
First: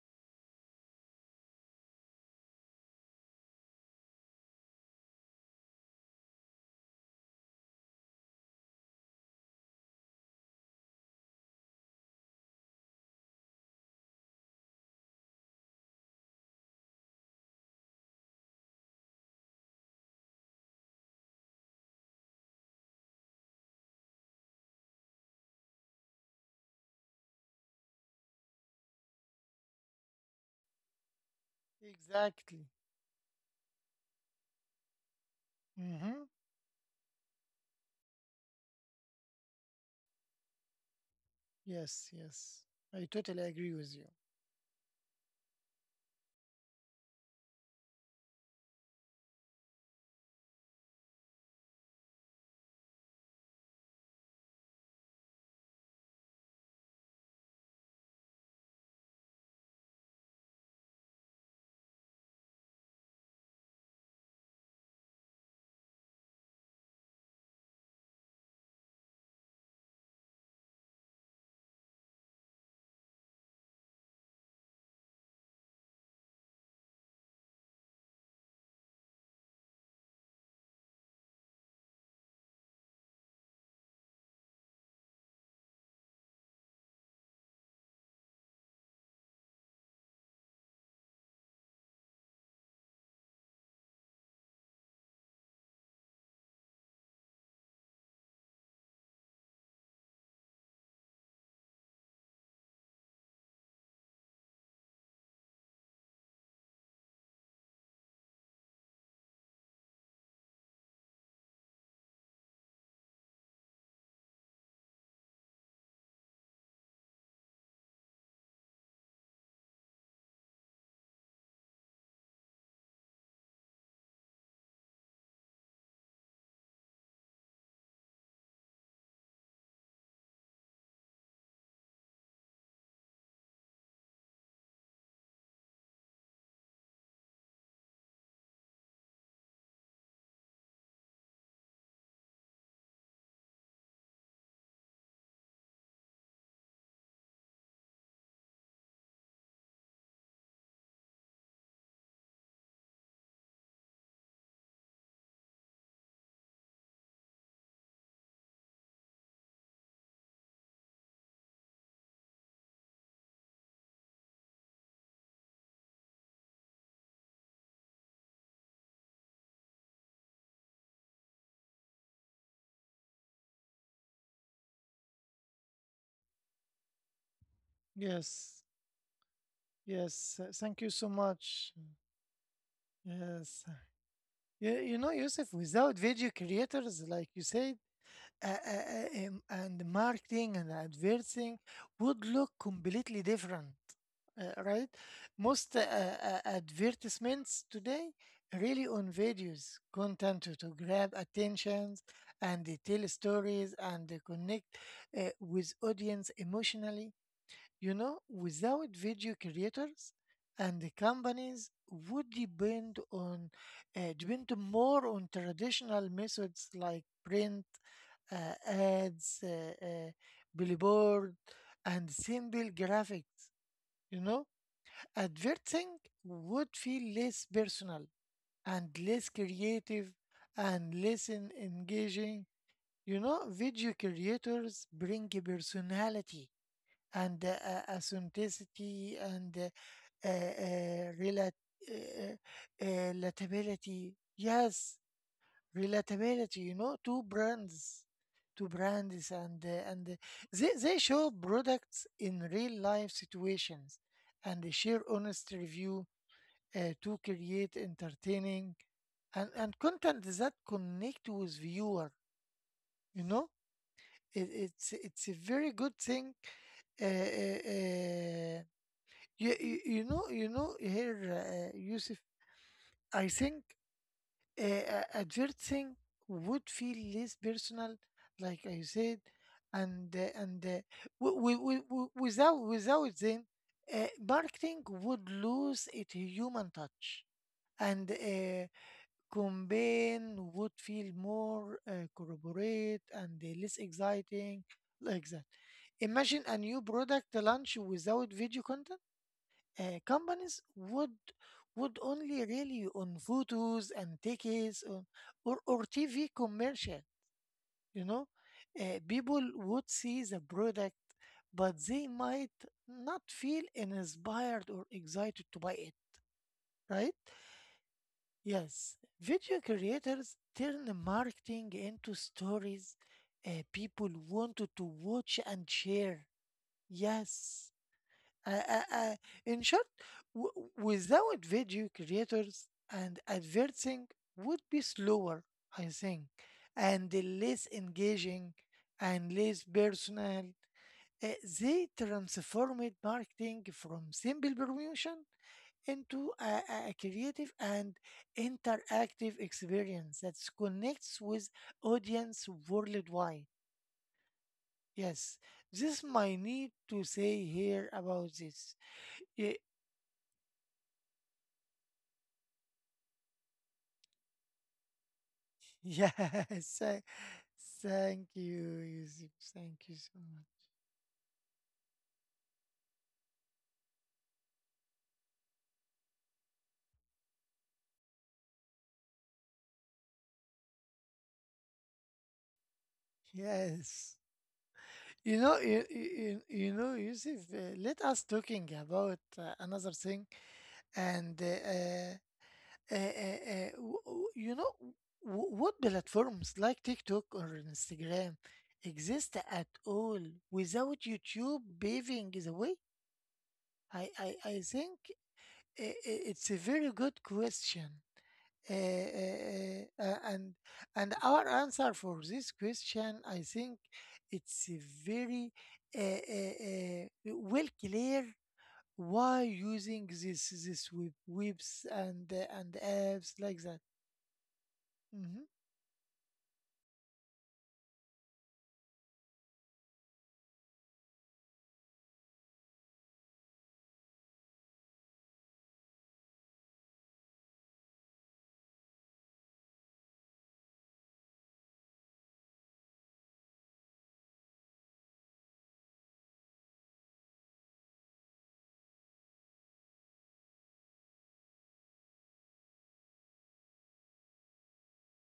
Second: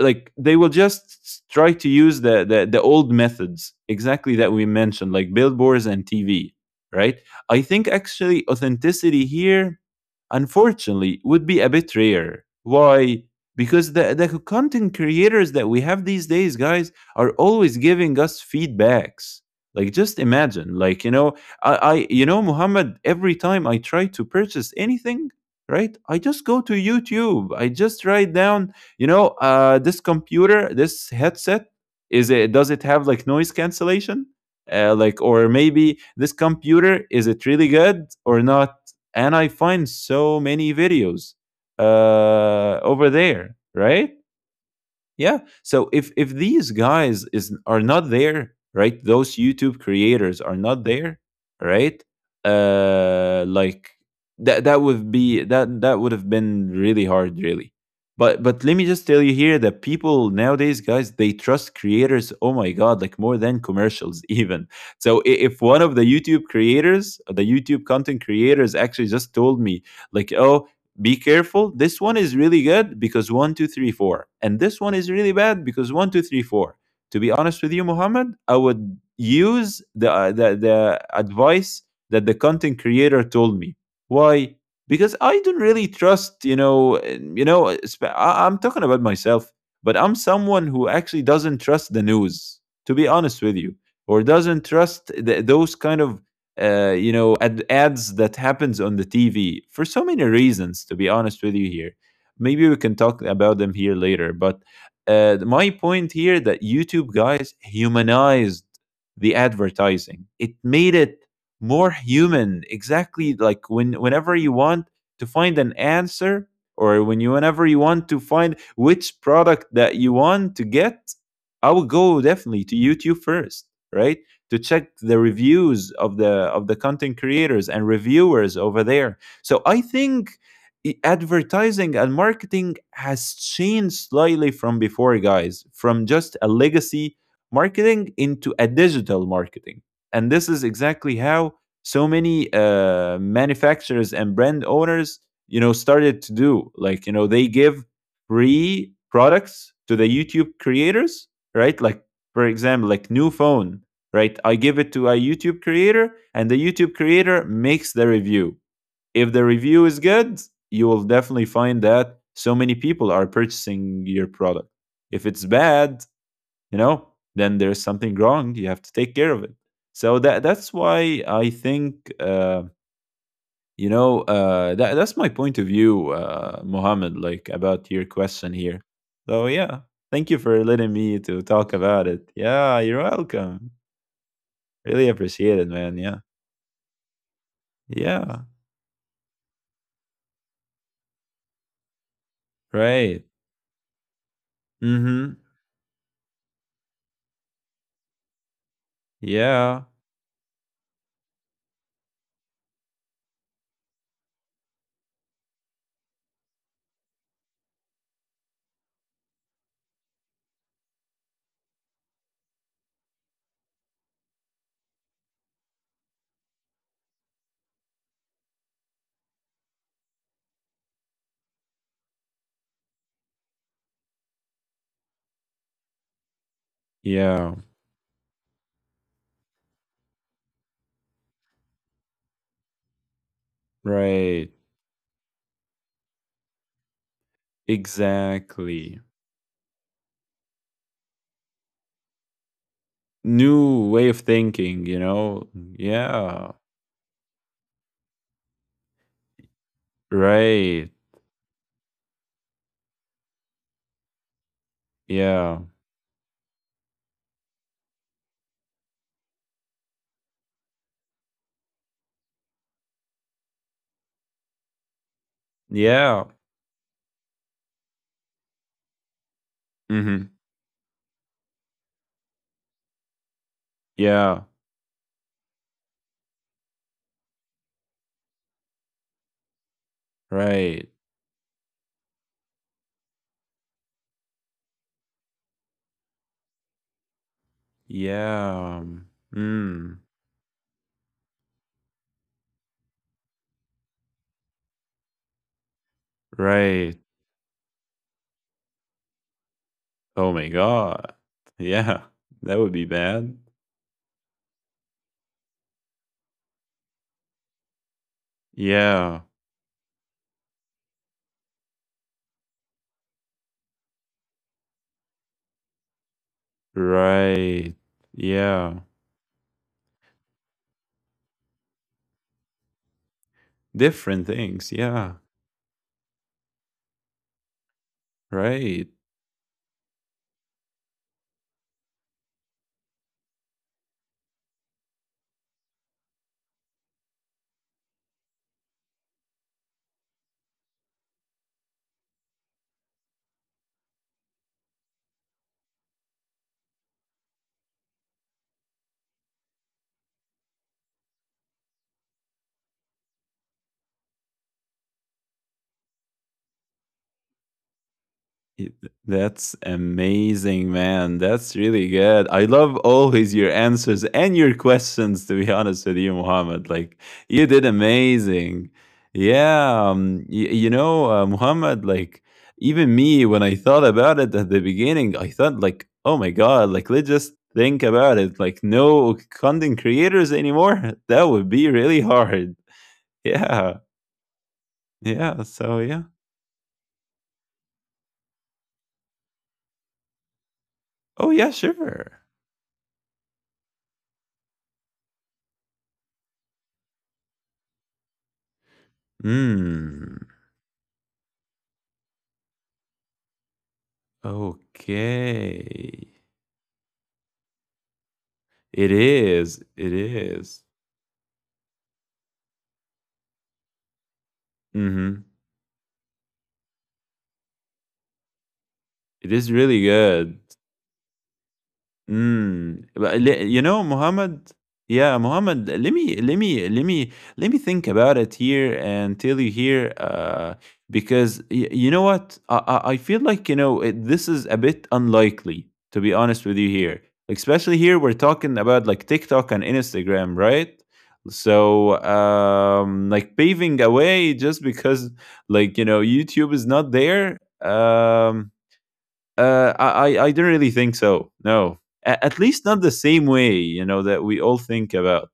Speaker 2: like they will just try to use the, the old methods exactly that we mentioned, like billboards and TV, right. I think actually authenticity here unfortunately would be a bit rare. Why? Because the content creators that we have these days, guys, are always giving us feedbacks. Like just imagine, like, you know, I you know, Muhammad, every time I try to purchase anything, right, I just go to YouTube, I just write down, you know, this computer, this headset, is it does
Speaker 1: Exactly.
Speaker 2: it have like noise cancellation? Like, or maybe
Speaker 1: Mm-hmm.
Speaker 2: this computer, is it really good or not? And I find so many videos
Speaker 1: Yes. Yes.
Speaker 2: over
Speaker 1: I totally
Speaker 2: there,
Speaker 1: agree with
Speaker 2: right?
Speaker 1: you.
Speaker 2: Yeah. So if these guys is are not there, right? Those YouTube creators are not there, right? Uh like that would have been really hard really. But let me just tell you here that people nowadays, guys, they trust creators, oh my god, like more than commercials even. So if one of the YouTube creators, the YouTube content creators, actually just told me like, oh, be careful. This one is really good because one, two, three, four. And this one is really bad because one, two, three, four. To be honest with you, Muhammad, I would use the advice that the content creator told me. Why? Because I don't really trust, you know, I'm talking about myself, but I'm someone who actually doesn't trust the news, to be honest with you, or doesn't trust those kind of you know, ads that happens on the TV for so many reasons. To be honest with you here, maybe we can talk about them here later. But my point here that YouTube, guys, humanized the advertising. It made it more human. Exactly like when whenever you want to find an answer, or when you whenever you want to find which product that you want to get, I would go definitely to YouTube first, right? To check the reviews of the content creators and reviewers over there. So I think advertising and marketing has changed slightly from before, guys, from just a legacy marketing into a digital marketing. And this is exactly how so many manufacturers and brand owners, you know, started to do, like, you know, they give free products to the YouTube creators, right? Like for example, like new phone, right? I give it to a YouTube creator, and the YouTube creator makes the review. If the review is good, you will definitely find that so many people are purchasing your product. If it's bad, you know, then there's something wrong. You have to take care of it. So that's why I think, you know, that's my point of view, Mohammed, like about your
Speaker 1: Yes.
Speaker 2: question here. So yeah,
Speaker 1: Yes,
Speaker 2: thank you
Speaker 1: thank
Speaker 2: for
Speaker 1: you so
Speaker 2: letting me to
Speaker 1: much.
Speaker 2: talk about it. Yeah, you're
Speaker 1: Yes.
Speaker 2: welcome.
Speaker 1: Yeah, you know,
Speaker 2: Really
Speaker 1: Yusuf,
Speaker 2: appreciate it,
Speaker 1: without
Speaker 2: man.
Speaker 1: video
Speaker 2: Yeah.
Speaker 1: creators, like you said,
Speaker 2: Yeah.
Speaker 1: and marketing and advertising would look completely
Speaker 2: Right.
Speaker 1: different, right?
Speaker 2: Mm-hmm.
Speaker 1: Most advertisements today really on videos,
Speaker 2: Yeah.
Speaker 1: content to grab attentions and they tell stories and they connect with audience emotionally, you know, without video creators, and the companies would depend on depend more on traditional methods like print, ads, billboard, and simple graphics. You know, advertising would feel less
Speaker 2: Yeah.
Speaker 1: personal and less creative and less engaging. You know, video
Speaker 2: Right.
Speaker 1: creators bring a personality and
Speaker 2: Exactly.
Speaker 1: authenticity and uh, uh, relat- uh, uh, uh,
Speaker 2: New way
Speaker 1: relatability.
Speaker 2: of thinking,
Speaker 1: Yes,
Speaker 2: you know? Yeah.
Speaker 1: relatability. You know, two brands, and
Speaker 2: Right.
Speaker 1: they show products in real life situations, and they share honest
Speaker 2: Yeah.
Speaker 1: review to create entertaining and content that connect with viewer. You know, it, it's a very good
Speaker 2: Yeah.
Speaker 1: thing uh, uh, uh, you, you,
Speaker 2: Mm-hmm.
Speaker 1: you know, here, Yusuf, I think
Speaker 2: Yeah.
Speaker 1: a third thing would feel less personal, like I said, and
Speaker 2: Right.
Speaker 1: w- w- w- w- without without them, marketing would lose its human touch, and
Speaker 2: Yeah. Mm.
Speaker 1: campaign would feel more corroborate and less exciting, like that. Imagine a new
Speaker 2: Right.
Speaker 1: product launch without video content
Speaker 2: Oh my
Speaker 1: companies
Speaker 2: god.
Speaker 1: would
Speaker 2: Yeah.
Speaker 1: only
Speaker 2: That would be
Speaker 1: rely on
Speaker 2: bad.
Speaker 1: photos and tickets or TV commercial, you know.
Speaker 2: Yeah.
Speaker 1: People would see the product, but they might not feel inspired or excited to buy it, right?
Speaker 2: Right. Yeah.
Speaker 1: Yes, video creators turn marketing into stories, people
Speaker 2: Different things.
Speaker 1: wanted to
Speaker 2: Yeah.
Speaker 1: watch and share. Yes. Uh, uh,
Speaker 2: Right.
Speaker 1: uh, in short, without video creators and advertising would be slower, I think, and less engaging and less personal. Uh, they transformed marketing from simple promotion into a creative and interactive experience that connects with audience worldwide. Yes, this my need to say here about
Speaker 2: It-
Speaker 1: this. Eh,
Speaker 2: That's amazing, man. That's really good. I love always your answers and your questions, to be honest with you, Muhammad.
Speaker 1: Yes.
Speaker 2: Like, you did
Speaker 1: Thank
Speaker 2: amazing.
Speaker 1: you, Yusuf. Thank
Speaker 2: Yeah.
Speaker 1: you so much.
Speaker 2: You know, Muhammad, like, even me, when I thought about it at the beginning, I thought, like, oh my God, like, let's just think about it. Like, no content creators anymore. That would be really hard. Yeah.
Speaker 1: Yes. You
Speaker 2: Yeah.
Speaker 1: know,
Speaker 2: So,
Speaker 1: you,
Speaker 2: yeah.
Speaker 1: you, you know, Yusuf, let us talking about another thing.
Speaker 2: Oh,
Speaker 1: And
Speaker 2: yeah, sure.
Speaker 1: w- w- you know, w- what platforms like TikTok or Instagram exist at
Speaker 2: Hmm.
Speaker 1: all without YouTube paving the way? I think I- i-
Speaker 2: Okay.
Speaker 1: It's a very good question. Uh,
Speaker 2: It
Speaker 1: uh,
Speaker 2: is. It
Speaker 1: uh, uh, and
Speaker 2: is.
Speaker 1: and our answer for this question, I think, it's a
Speaker 2: Mhm.
Speaker 1: very well clear
Speaker 2: It
Speaker 1: why
Speaker 2: is really
Speaker 1: using
Speaker 2: good.
Speaker 1: this web, webs and and
Speaker 2: Mm, but
Speaker 1: apps like
Speaker 2: you
Speaker 1: that.
Speaker 2: know, Muhammad, yeah,
Speaker 1: Mhm.
Speaker 2: Muhammad, let me think about it here and tell you here, because you know what, I feel like, you know it, this is a bit unlikely, to be honest with you here. Like, especially here we're talking about like TikTok and Instagram, right? So, like paving a way just because, like, you know, YouTube is not there. Uh, I, I don't really think so. No, at least not the same way. You know that we all think about.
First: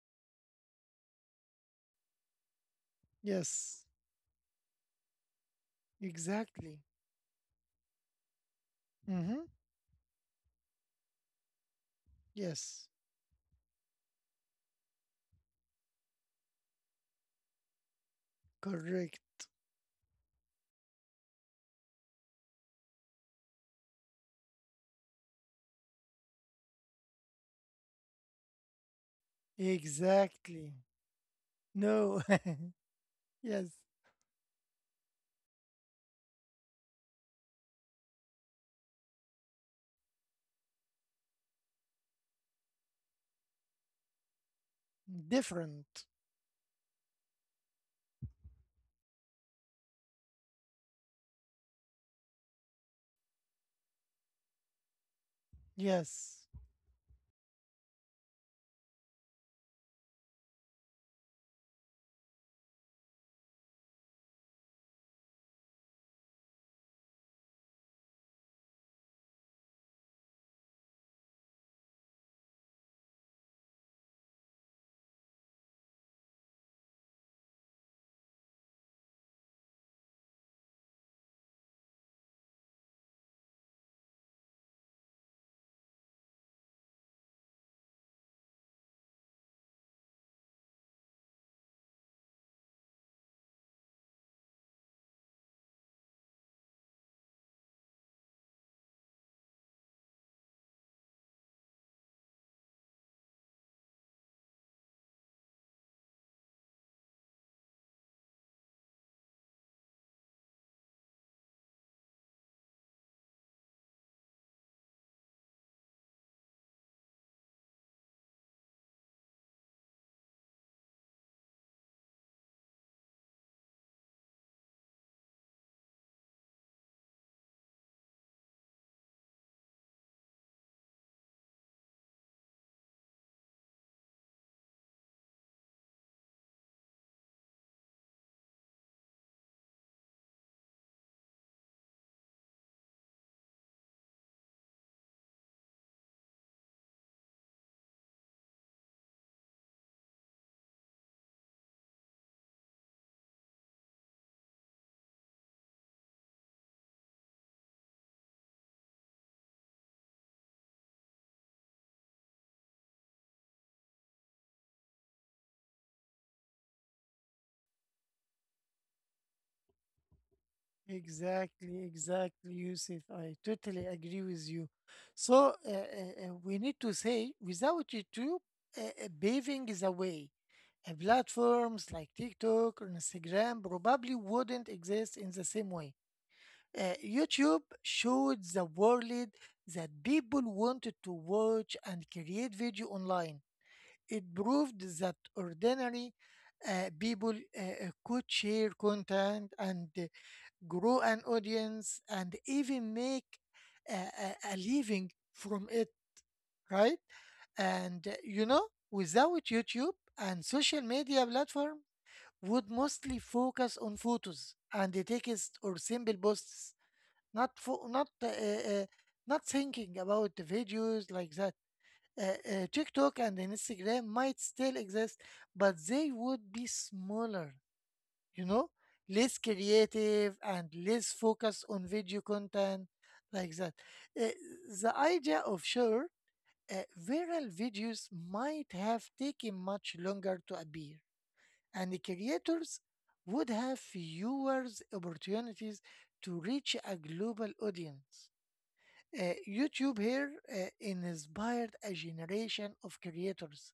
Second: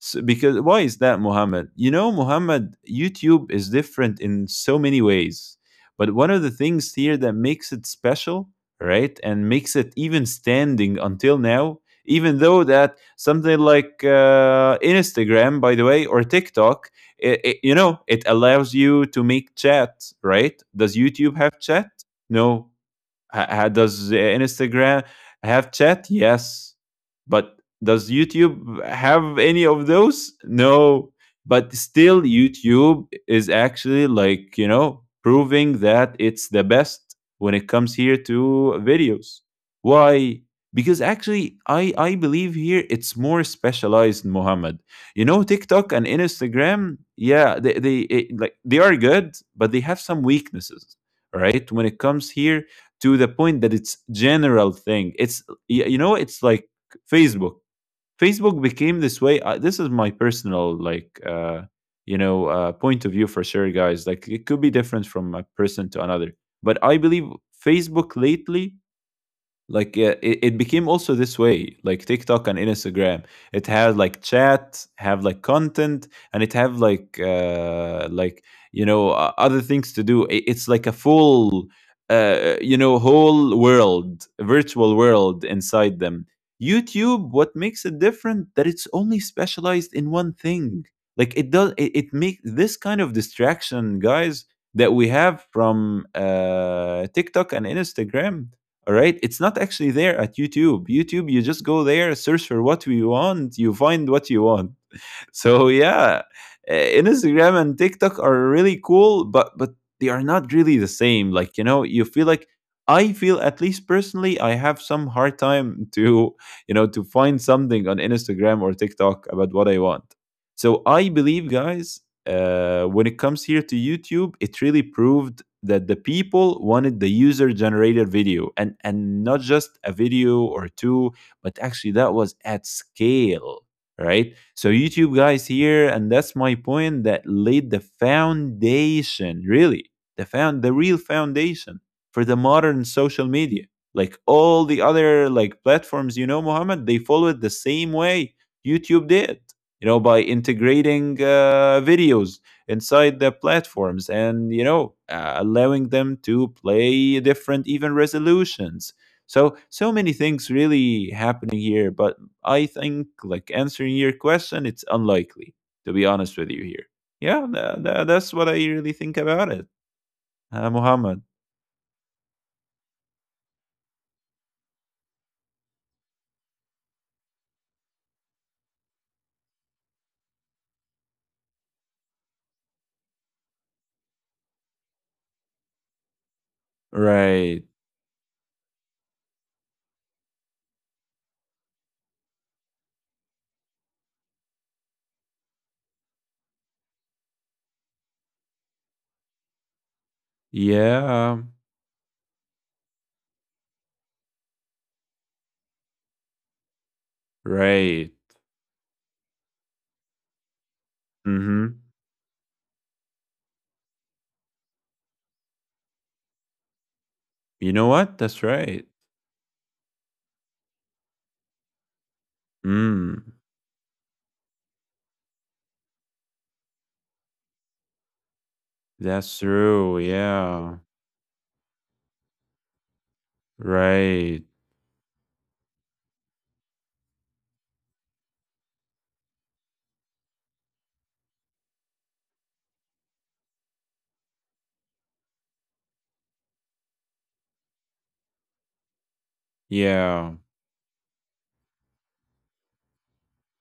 Speaker 2: So, because why is that, Muhammad? You know, Muhammad, YouTube is
Speaker 1: Yes,
Speaker 2: different in so many ways. But one of the
Speaker 1: exactly.
Speaker 2: things here that makes it special, right,
Speaker 1: Hmm.
Speaker 2: and makes it even standing until now, even though
Speaker 1: Yes,
Speaker 2: that something like, Instagram, by the way, or TikTok, you know, it allows you to
Speaker 1: correct.
Speaker 2: make chat, right? Does YouTube have chat? No. Does, Instagram have chat? Yes. But does YouTube have any of those?
Speaker 1: Exactly.
Speaker 2: No. But
Speaker 1: No.
Speaker 2: still, YouTube is
Speaker 1: Yes,
Speaker 2: actually, like, you know, proving that it's the best when it comes here to videos. Why? Because actually, I believe here it's more specialized, Muhammad. You know, TikTok and
Speaker 1: different.
Speaker 2: Instagram, yeah, like, they are good, but they have some weaknesses, right? When it comes here to the point that it's general thing, it's, you know, it's
Speaker 1: Yes.
Speaker 2: like Facebook. Facebook became this way. This is my personal, like, you know, point of view, for sure, guys, like it could be different from a person to another. But I believe Facebook lately, like, it became also this way, like TikTok and Instagram. It had like chat, have like content, and it have like, like, you know, other things to do. It's like a full, you know, whole world, virtual world inside them. YouTube, what makes it different, that it's only specialized in one thing. Like it does, it make this kind of distraction, guys, that we have from, TikTok and Instagram. All right. It's not actually there at YouTube. YouTube, you just go there, search for what you want, you find what you want. So yeah, Instagram and TikTok are really cool, but they are not really the same. Like, you know, you feel like, I feel, at least personally, I have some hard time to, you know, to find something on Instagram or TikTok about what I want. So I believe, guys, when it comes here to YouTube, it really proved that the people wanted the user generated video, and not just a video or two, but actually that was at scale, right? So YouTube guys here, and that's my point, that laid the foundation, really, the real foundation for the modern social media. Like all the other like platforms, you know, Mohammed, they followed the same way YouTube did, you know, by integrating, videos inside the platforms, and, you know, allowing them to play different even resolutions. So so many things really happening here, but I think, like, answering your question, it's unlikely, to be honest with you here. Yeah, that's what I really think about it, Muhammad.
Speaker 1: Exactly, exactly, Yusuf. I totally agree with you. So we need to say, without YouTube, paving is a way. Platforms like TikTok or Instagram probably wouldn't exist in the same way. YouTube
Speaker 2: Right.
Speaker 1: showed the world that people wanted to watch and create video online. It proved that ordinary people could share content and, grow an
Speaker 2: Yeah.
Speaker 1: audience, and even make a living from it, right? And
Speaker 2: Right.
Speaker 1: you know, without YouTube and social media platform
Speaker 2: Mm-hmm.
Speaker 1: would mostly focus on photos and the text or simple posts, not
Speaker 2: You
Speaker 1: fo-
Speaker 2: know
Speaker 1: not
Speaker 2: what? That's right.
Speaker 1: not thinking about the videos like that. TikTok
Speaker 2: Mm.
Speaker 1: and Instagram might still exist, but they would be smaller, you know, less
Speaker 2: That's true.
Speaker 1: creative and
Speaker 2: Yeah.
Speaker 1: less focused on video content like that. Uh,
Speaker 2: Right.
Speaker 1: the idea of sure, viral videos might have taken much longer to appear, and the creators would have fewer opportunities to reach a global audience. YouTube here
Speaker 2: Yeah.
Speaker 1: inspired a generation of creators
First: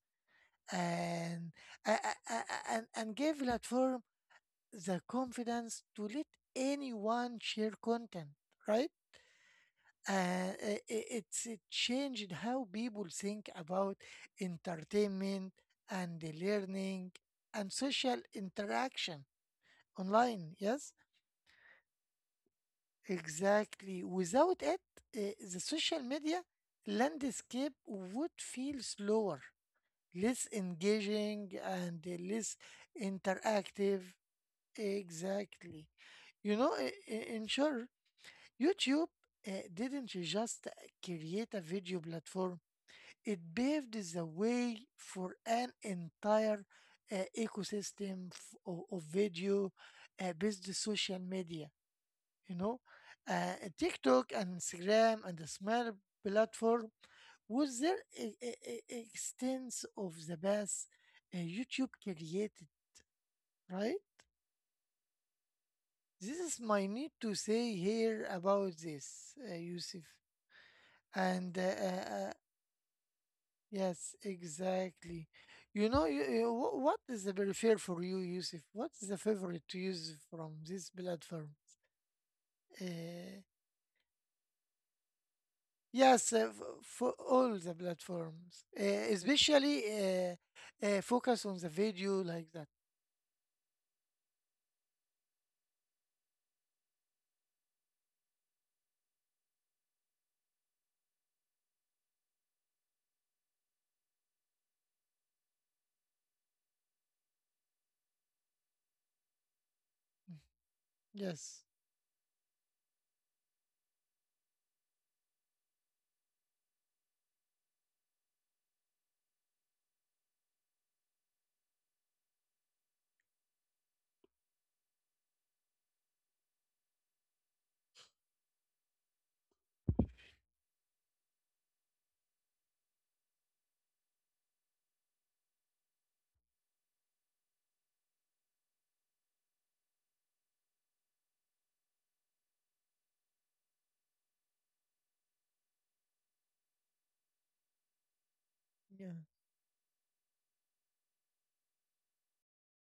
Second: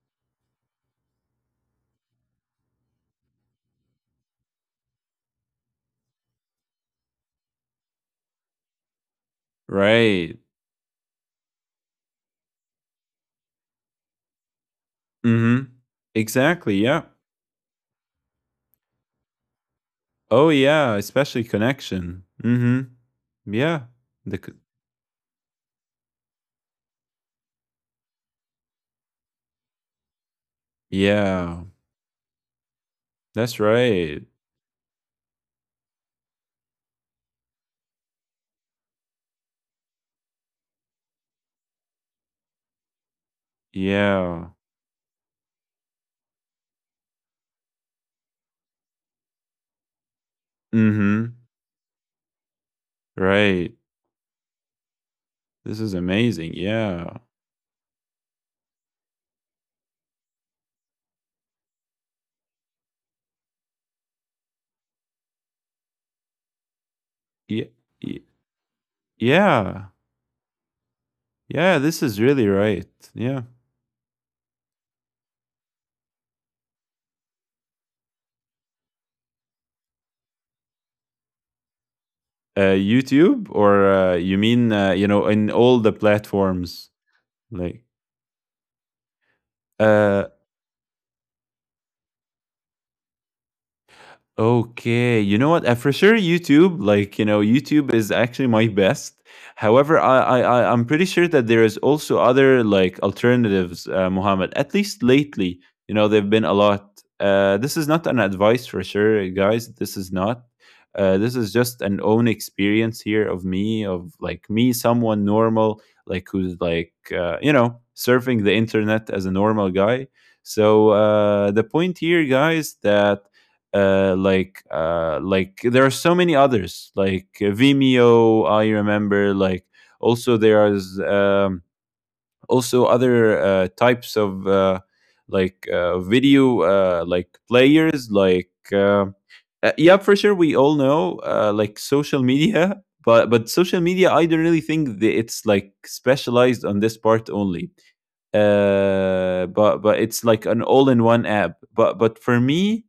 Speaker 1: and and gave platform the confidence to let anyone share content, right?
Speaker 2: Right.
Speaker 1: It changed how people think about entertainment
Speaker 2: Mm-hmm.
Speaker 1: and the
Speaker 2: Exactly. Yeah.
Speaker 1: learning and social interaction
Speaker 2: Oh
Speaker 1: online.
Speaker 2: yeah,
Speaker 1: Yes,
Speaker 2: especially connection. Mm-hmm. Yeah.
Speaker 1: exactly.
Speaker 2: The c-
Speaker 1: Without it, the social media landscape would feel slower, less engaging,
Speaker 2: yeah.
Speaker 1: and less
Speaker 2: That's
Speaker 1: interactive.
Speaker 2: right.
Speaker 1: Exactly. You know, in short, YouTube didn't just create a video platform, it paved the
Speaker 2: Yeah.
Speaker 1: way for an entire ecosystem of video based social
Speaker 2: Mhm.
Speaker 1: media. You know,
Speaker 2: Right.
Speaker 1: TikTok and Instagram and the
Speaker 2: This
Speaker 1: Smile
Speaker 2: is amazing.
Speaker 1: platform
Speaker 2: Yeah.
Speaker 1: was there a, a extent of the best YouTube created, right? This is my need to
Speaker 2: Yeah.
Speaker 1: say here about this,
Speaker 2: Yeah.
Speaker 1: Yusuf. And
Speaker 2: Yeah, this is really right. Yeah.
Speaker 1: Yes, exactly. You know, what is the prefer for you, Yusuf? What is the favorite to use from this platform?
Speaker 2: Uh,
Speaker 1: Uh,
Speaker 2: YouTube, or, you mean, you know, in all the
Speaker 1: yes,
Speaker 2: platforms,
Speaker 1: for all
Speaker 2: like
Speaker 1: the platforms, especially
Speaker 2: uh
Speaker 1: focus on the video like that.
Speaker 2: okay, you know what? I, for sure, YouTube, like, you know, YouTube is actually my best. However, I'm pretty sure that there is also other like alternatives, Muhammad. At least lately, you know, there've been a lot. This is not an advice for sure, guys. This is not. This is
Speaker 1: Yes,
Speaker 2: just an own experience here of me, of like me, someone normal, like who's like, you know, surfing the internet as a normal guy. So, the point here, guys, that, like, like there are so many others, like, Vimeo. I remember, like, also there is, also other, types of, like, video, like players, like, yeah, for sure we all know, like, social media. But social media, I don't really think that it's like specialized on this part only.
Speaker 1: yeah,
Speaker 2: But it's like an all-in-one app. But for me,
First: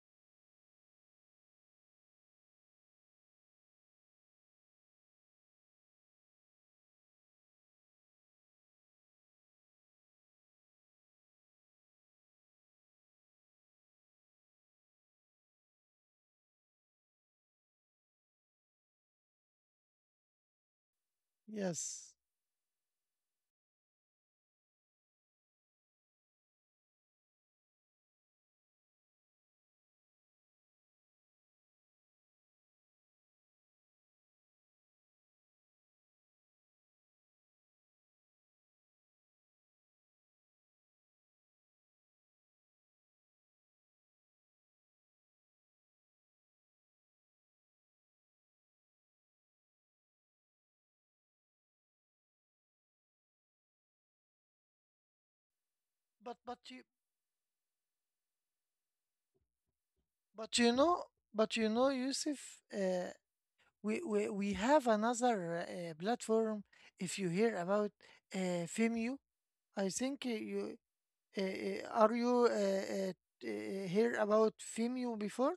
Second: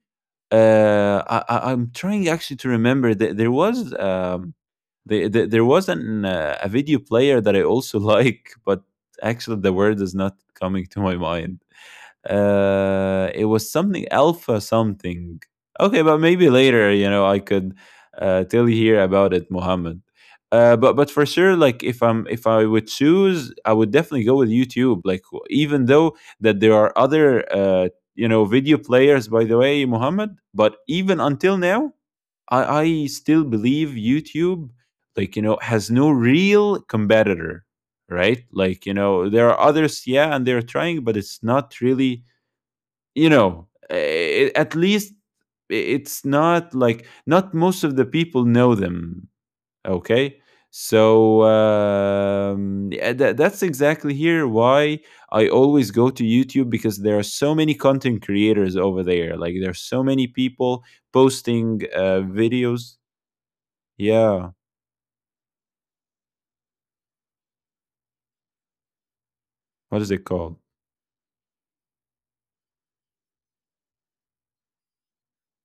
Speaker 2: I I'm trying actually to remember that there was, there was an, a video player that I also like, but actually the word is not coming to my mind. It was something alpha something. Okay, but maybe later, you know, I could, tell you here about it, Mohammed. But for sure, like, if
Speaker 1: yes.
Speaker 2: I'm, if I would choose, I would definitely go with YouTube. Like, even though that there are other, you know, video players, by the way, Mohammed. But even until now, I still believe YouTube, like, you know, has no real competitor, right? Like, you know, there are others, yeah, and they're trying, but it's not really, you know, eh, at least it's not like, not most of the people know them. Okay, so, yeah, that's exactly here why I always go to
Speaker 1: But but
Speaker 2: YouTube,
Speaker 1: you
Speaker 2: because there are so many content creators over there, like there's so many
Speaker 1: but you
Speaker 2: people
Speaker 1: know but you
Speaker 2: posting,
Speaker 1: know, Yusuf,
Speaker 2: videos.
Speaker 1: uh, we, we
Speaker 2: Yeah.
Speaker 1: we have another platform. If you hear about Vimeo, I
Speaker 2: What is it
Speaker 1: think
Speaker 2: called?
Speaker 1: you... Uh, uh, are you uh, uh, hear about Vimeo before?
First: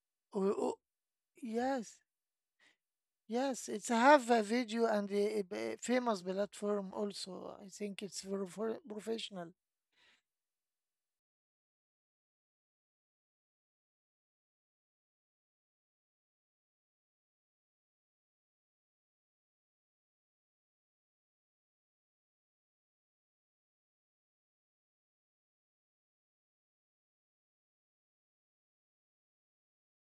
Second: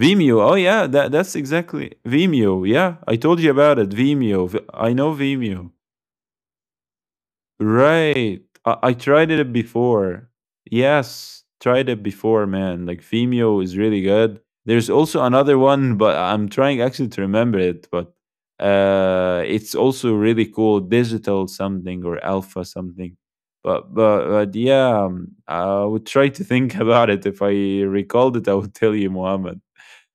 Speaker 2: Vimeo,
Speaker 1: Oh,
Speaker 2: oh
Speaker 1: oh,
Speaker 2: yeah, that's exactly
Speaker 1: yes,
Speaker 2: Vimeo, yeah, I told you
Speaker 1: yes.
Speaker 2: about
Speaker 1: It's
Speaker 2: it,
Speaker 1: have a
Speaker 2: Vimeo, V-,
Speaker 1: video
Speaker 2: I
Speaker 1: and
Speaker 2: know
Speaker 1: a,
Speaker 2: Vimeo.
Speaker 1: famous platform also. I think it's
Speaker 2: Right.
Speaker 1: very for
Speaker 2: I tried
Speaker 1: professional.
Speaker 2: it before. Yes, tried it before, man. Like Vimeo is really good. There's also another one, but I'm trying actually to remember it, but, uh, it's also really cool, digital something or alpha something. But yeah, I would try to think about it. If I recalled it, I would tell you, Mohammed.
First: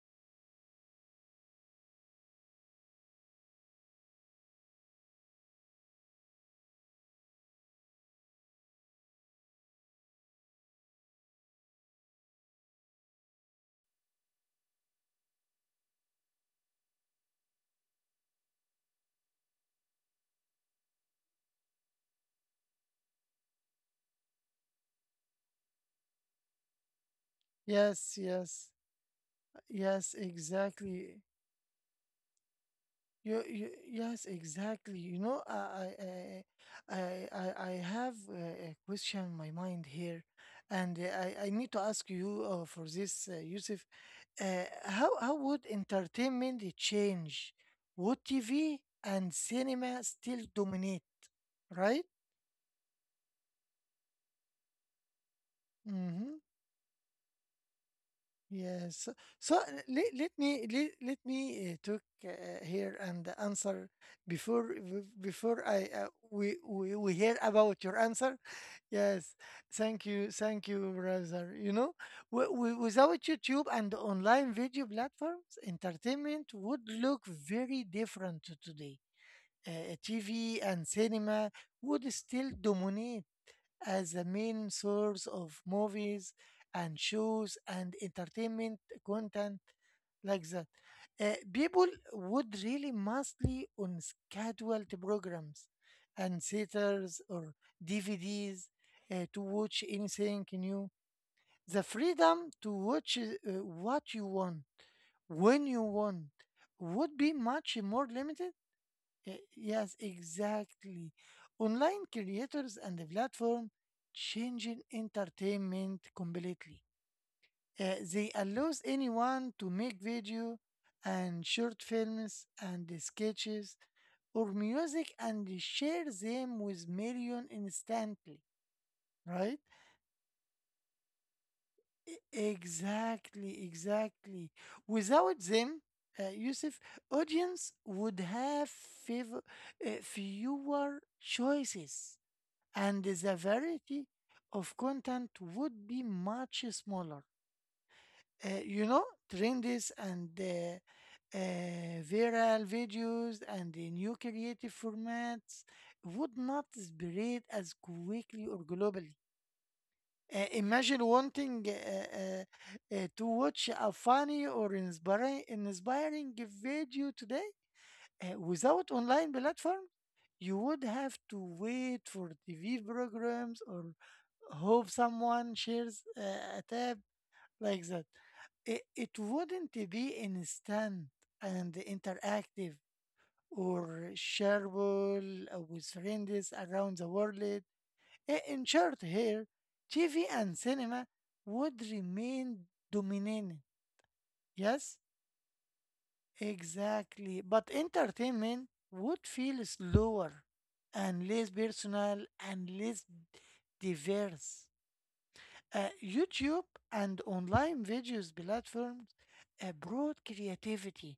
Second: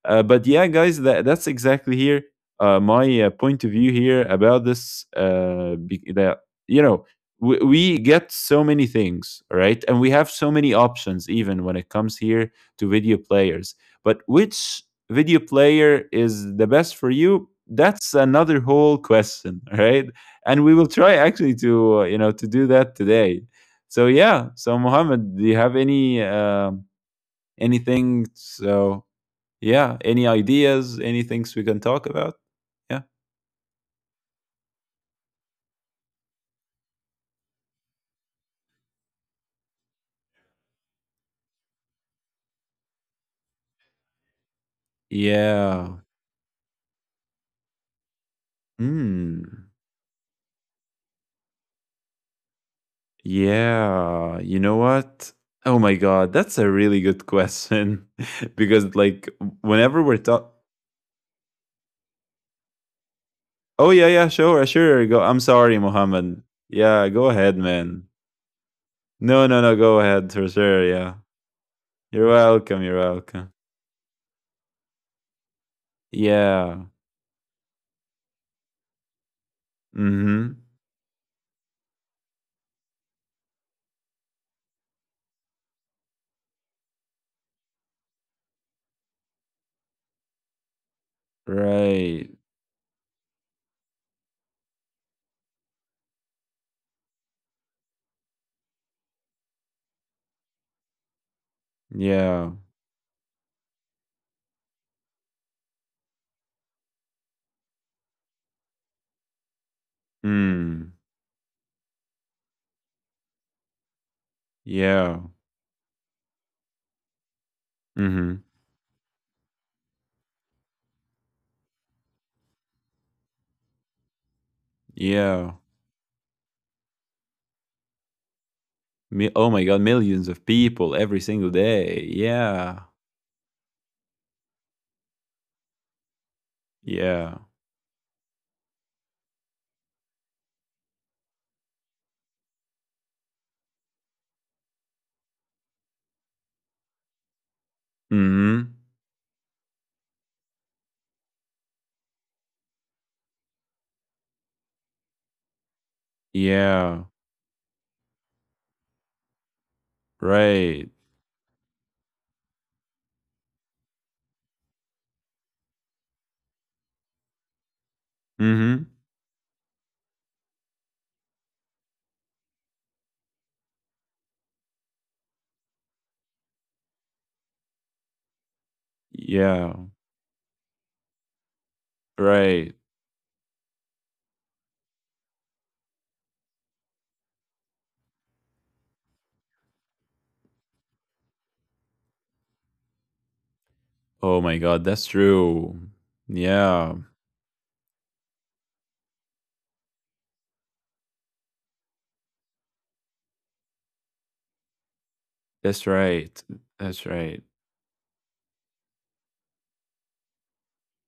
Speaker 2: But yeah, guys, that, that's exactly here, my, point of view here about this. That, you know, we get so many things, right? And we have so many options, even when it comes here to video players. But which video player is the best for you? That's another whole question, right? And we will try actually to, you know, to do that today. So yeah, so Mohammed, do you have any, um,
Speaker 1: Yes,
Speaker 2: anything?
Speaker 1: yes,
Speaker 2: So yeah.
Speaker 1: yes.
Speaker 2: Any ideas?
Speaker 1: Exactly.
Speaker 2: Any things we can talk about? Yeah.
Speaker 1: Yes, exactly. You know, I have a question in my mind here, and I need to ask you for this, Yusuf. How would
Speaker 2: Yeah.
Speaker 1: entertainment change? Would TV and
Speaker 2: Mm.
Speaker 1: cinema still dominate, right?
Speaker 2: Yeah. You know what? Oh my god,
Speaker 1: Mm-hmm.
Speaker 2: that's a really good question because
Speaker 1: Yes.
Speaker 2: like
Speaker 1: So
Speaker 2: whenever we're talking.
Speaker 1: let, let me talk here and answer
Speaker 2: Oh yeah, yeah, sure, sure. Go. I'm
Speaker 1: before
Speaker 2: sorry,
Speaker 1: I
Speaker 2: Mohammed.
Speaker 1: we, we
Speaker 2: Yeah, go
Speaker 1: hear
Speaker 2: ahead,
Speaker 1: about your
Speaker 2: man.
Speaker 1: answer. Yes.
Speaker 2: No, no, no,
Speaker 1: Thank
Speaker 2: go
Speaker 1: you.
Speaker 2: ahead for
Speaker 1: Thank you,
Speaker 2: sure. Yeah.
Speaker 1: brother. You know,
Speaker 2: You're welcome. You're
Speaker 1: without
Speaker 2: welcome.
Speaker 1: YouTube and online video platforms, entertainment would
Speaker 2: Yeah.
Speaker 1: look very different to today. TV
Speaker 2: Mhm.
Speaker 1: and cinema would still dominate as the main source of movies and shows and entertainment content like that. People
Speaker 2: Right.
Speaker 1: would really mostly on scheduled programs and theaters or DVDs, to watch anything new. The freedom
Speaker 2: Yeah.
Speaker 1: to watch what you want when you want would be much more limited. Yes,
Speaker 2: Mm.
Speaker 1: exactly. Online creators and the platform changing
Speaker 2: Yeah.
Speaker 1: entertainment completely. They
Speaker 2: Mhm.
Speaker 1: allows anyone to make video and short films and the sketches or music and they
Speaker 2: Yeah.
Speaker 1: share them with million instantly,
Speaker 2: Mi-,
Speaker 1: right?
Speaker 2: oh my god, millions of people every single day. Yeah.
Speaker 1: Exactly, exactly. Without them, Yusuf,
Speaker 2: Yeah.
Speaker 1: audience would have favor, fewer choices and the variety of content would be much smaller.
Speaker 2: Mhm.
Speaker 1: You know, trends and viral videos and the new creative formats would not
Speaker 2: Yeah.
Speaker 1: spread as quickly or globally.
Speaker 2: Right.
Speaker 1: Imagine wanting to watch a funny or inspiring, inspiring video today without
Speaker 2: Mhm.
Speaker 1: online platform, you would have to wait for TV programs or hope someone shares a tab like that. It wouldn't
Speaker 2: Yeah.
Speaker 1: be instant and interactive
Speaker 2: Right.
Speaker 1: or shareable with friends around the world. In short, here, TV and cinema would remain dominant.
Speaker 2: Oh my god,
Speaker 1: Yes?
Speaker 2: that's true. Yeah.
Speaker 1: Exactly. But entertainment would feel slower and less personal and less diverse.
Speaker 2: That's right.
Speaker 1: YouTube
Speaker 2: That's
Speaker 1: and
Speaker 2: right.
Speaker 1: online videos platforms brought creativity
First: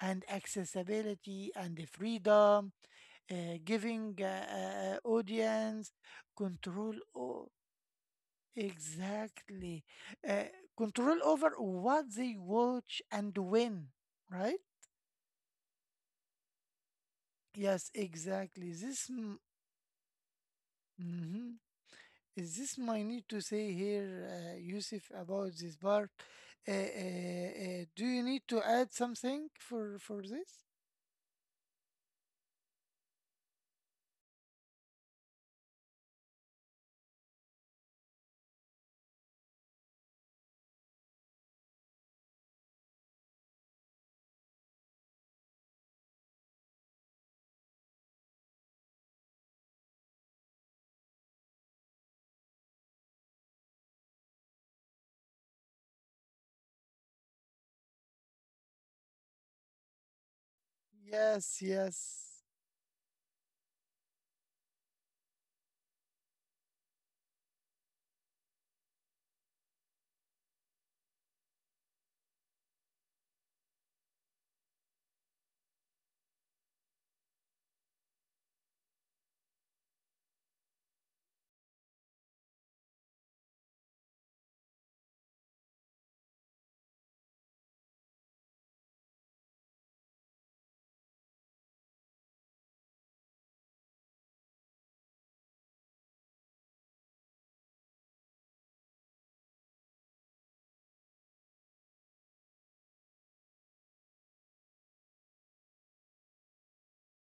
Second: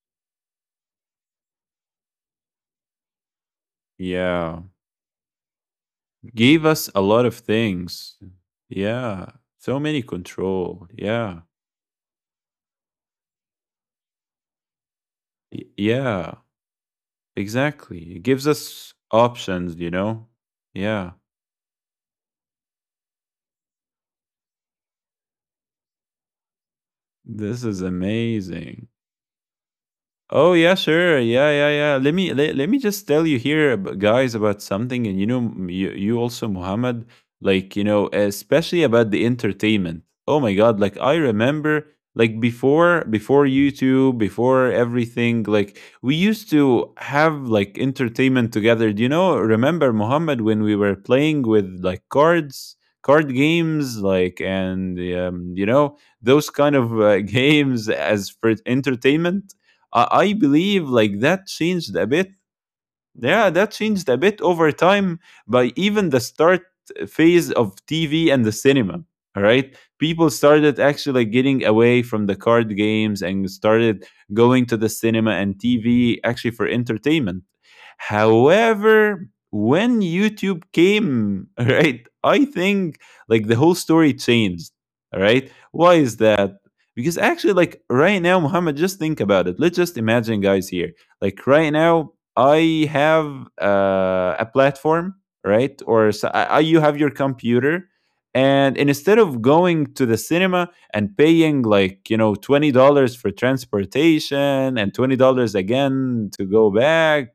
Speaker 1: and accessibility and the freedom, uh, giving
Speaker 2: Yeah.
Speaker 1: audience
Speaker 2: Gave us
Speaker 1: control.
Speaker 2: a lot of things. Yeah. So
Speaker 1: Exactly.
Speaker 2: many
Speaker 1: Uh,
Speaker 2: control.
Speaker 1: Control
Speaker 2: Yeah.
Speaker 1: over what they watch and when, right?
Speaker 2: Y- yeah.
Speaker 1: Yes,
Speaker 2: Exactly. It gives
Speaker 1: exactly.
Speaker 2: us options, you know? Yeah.
Speaker 1: Mhm. Is this my need to say here, Yusuf, about this part. Uh, uh,
Speaker 2: This is
Speaker 1: uh, do you need to
Speaker 2: amazing.
Speaker 1: add something for
Speaker 2: Oh
Speaker 1: this?
Speaker 2: yeah, sure. Yeah, yeah, yeah. Let me just tell you here, guys, about something, and you know, you, you also, Muhammad, like you know, especially about the entertainment. Oh my God, like I remember, like before, before YouTube, before everything, like we used to have like entertainment together. Do you know? Remember, Muhammad, when we were playing with like cards, card games, like and those kind of games as for entertainment. I believe like that
Speaker 1: Yes,
Speaker 2: changed a bit
Speaker 1: yes,
Speaker 2: yeah, that changed a bit over time by even the start phase of TV and the cinema. All right. People started actually like, getting away from the card games and started going to the cinema and TV actually for entertainment. However, when YouTube came, all right, I think like the whole story changed. All right. Why is that? Because actually, like right now, Muhammad, just think about it. Let's just imagine guys here. Like right now, I have a platform, right? Or s I you have your computer, and instead of going to the cinema and paying like you know $20 for transportation and $20 again to go back,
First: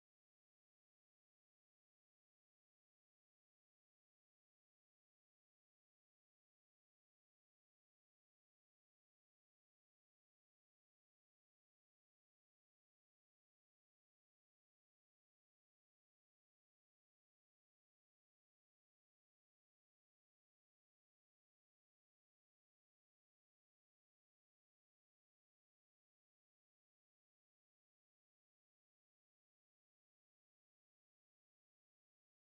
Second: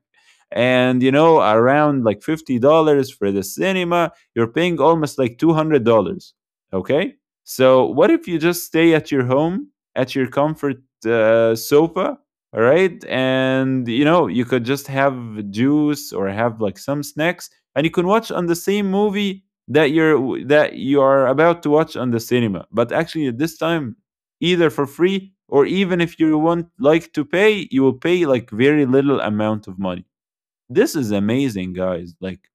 Speaker 2: and you know, around like $50 for the cinema, you're paying almost like $200. Okay, so what if you just stay at your home, at your comfort sofa, all right, and you know, you could just have juice or have like some snacks, and you can watch on the same movie that you are about to watch on the cinema, but actually at this time either for free or even if you want like to pay, you will pay like very little amount of money. This is amazing, guys. Like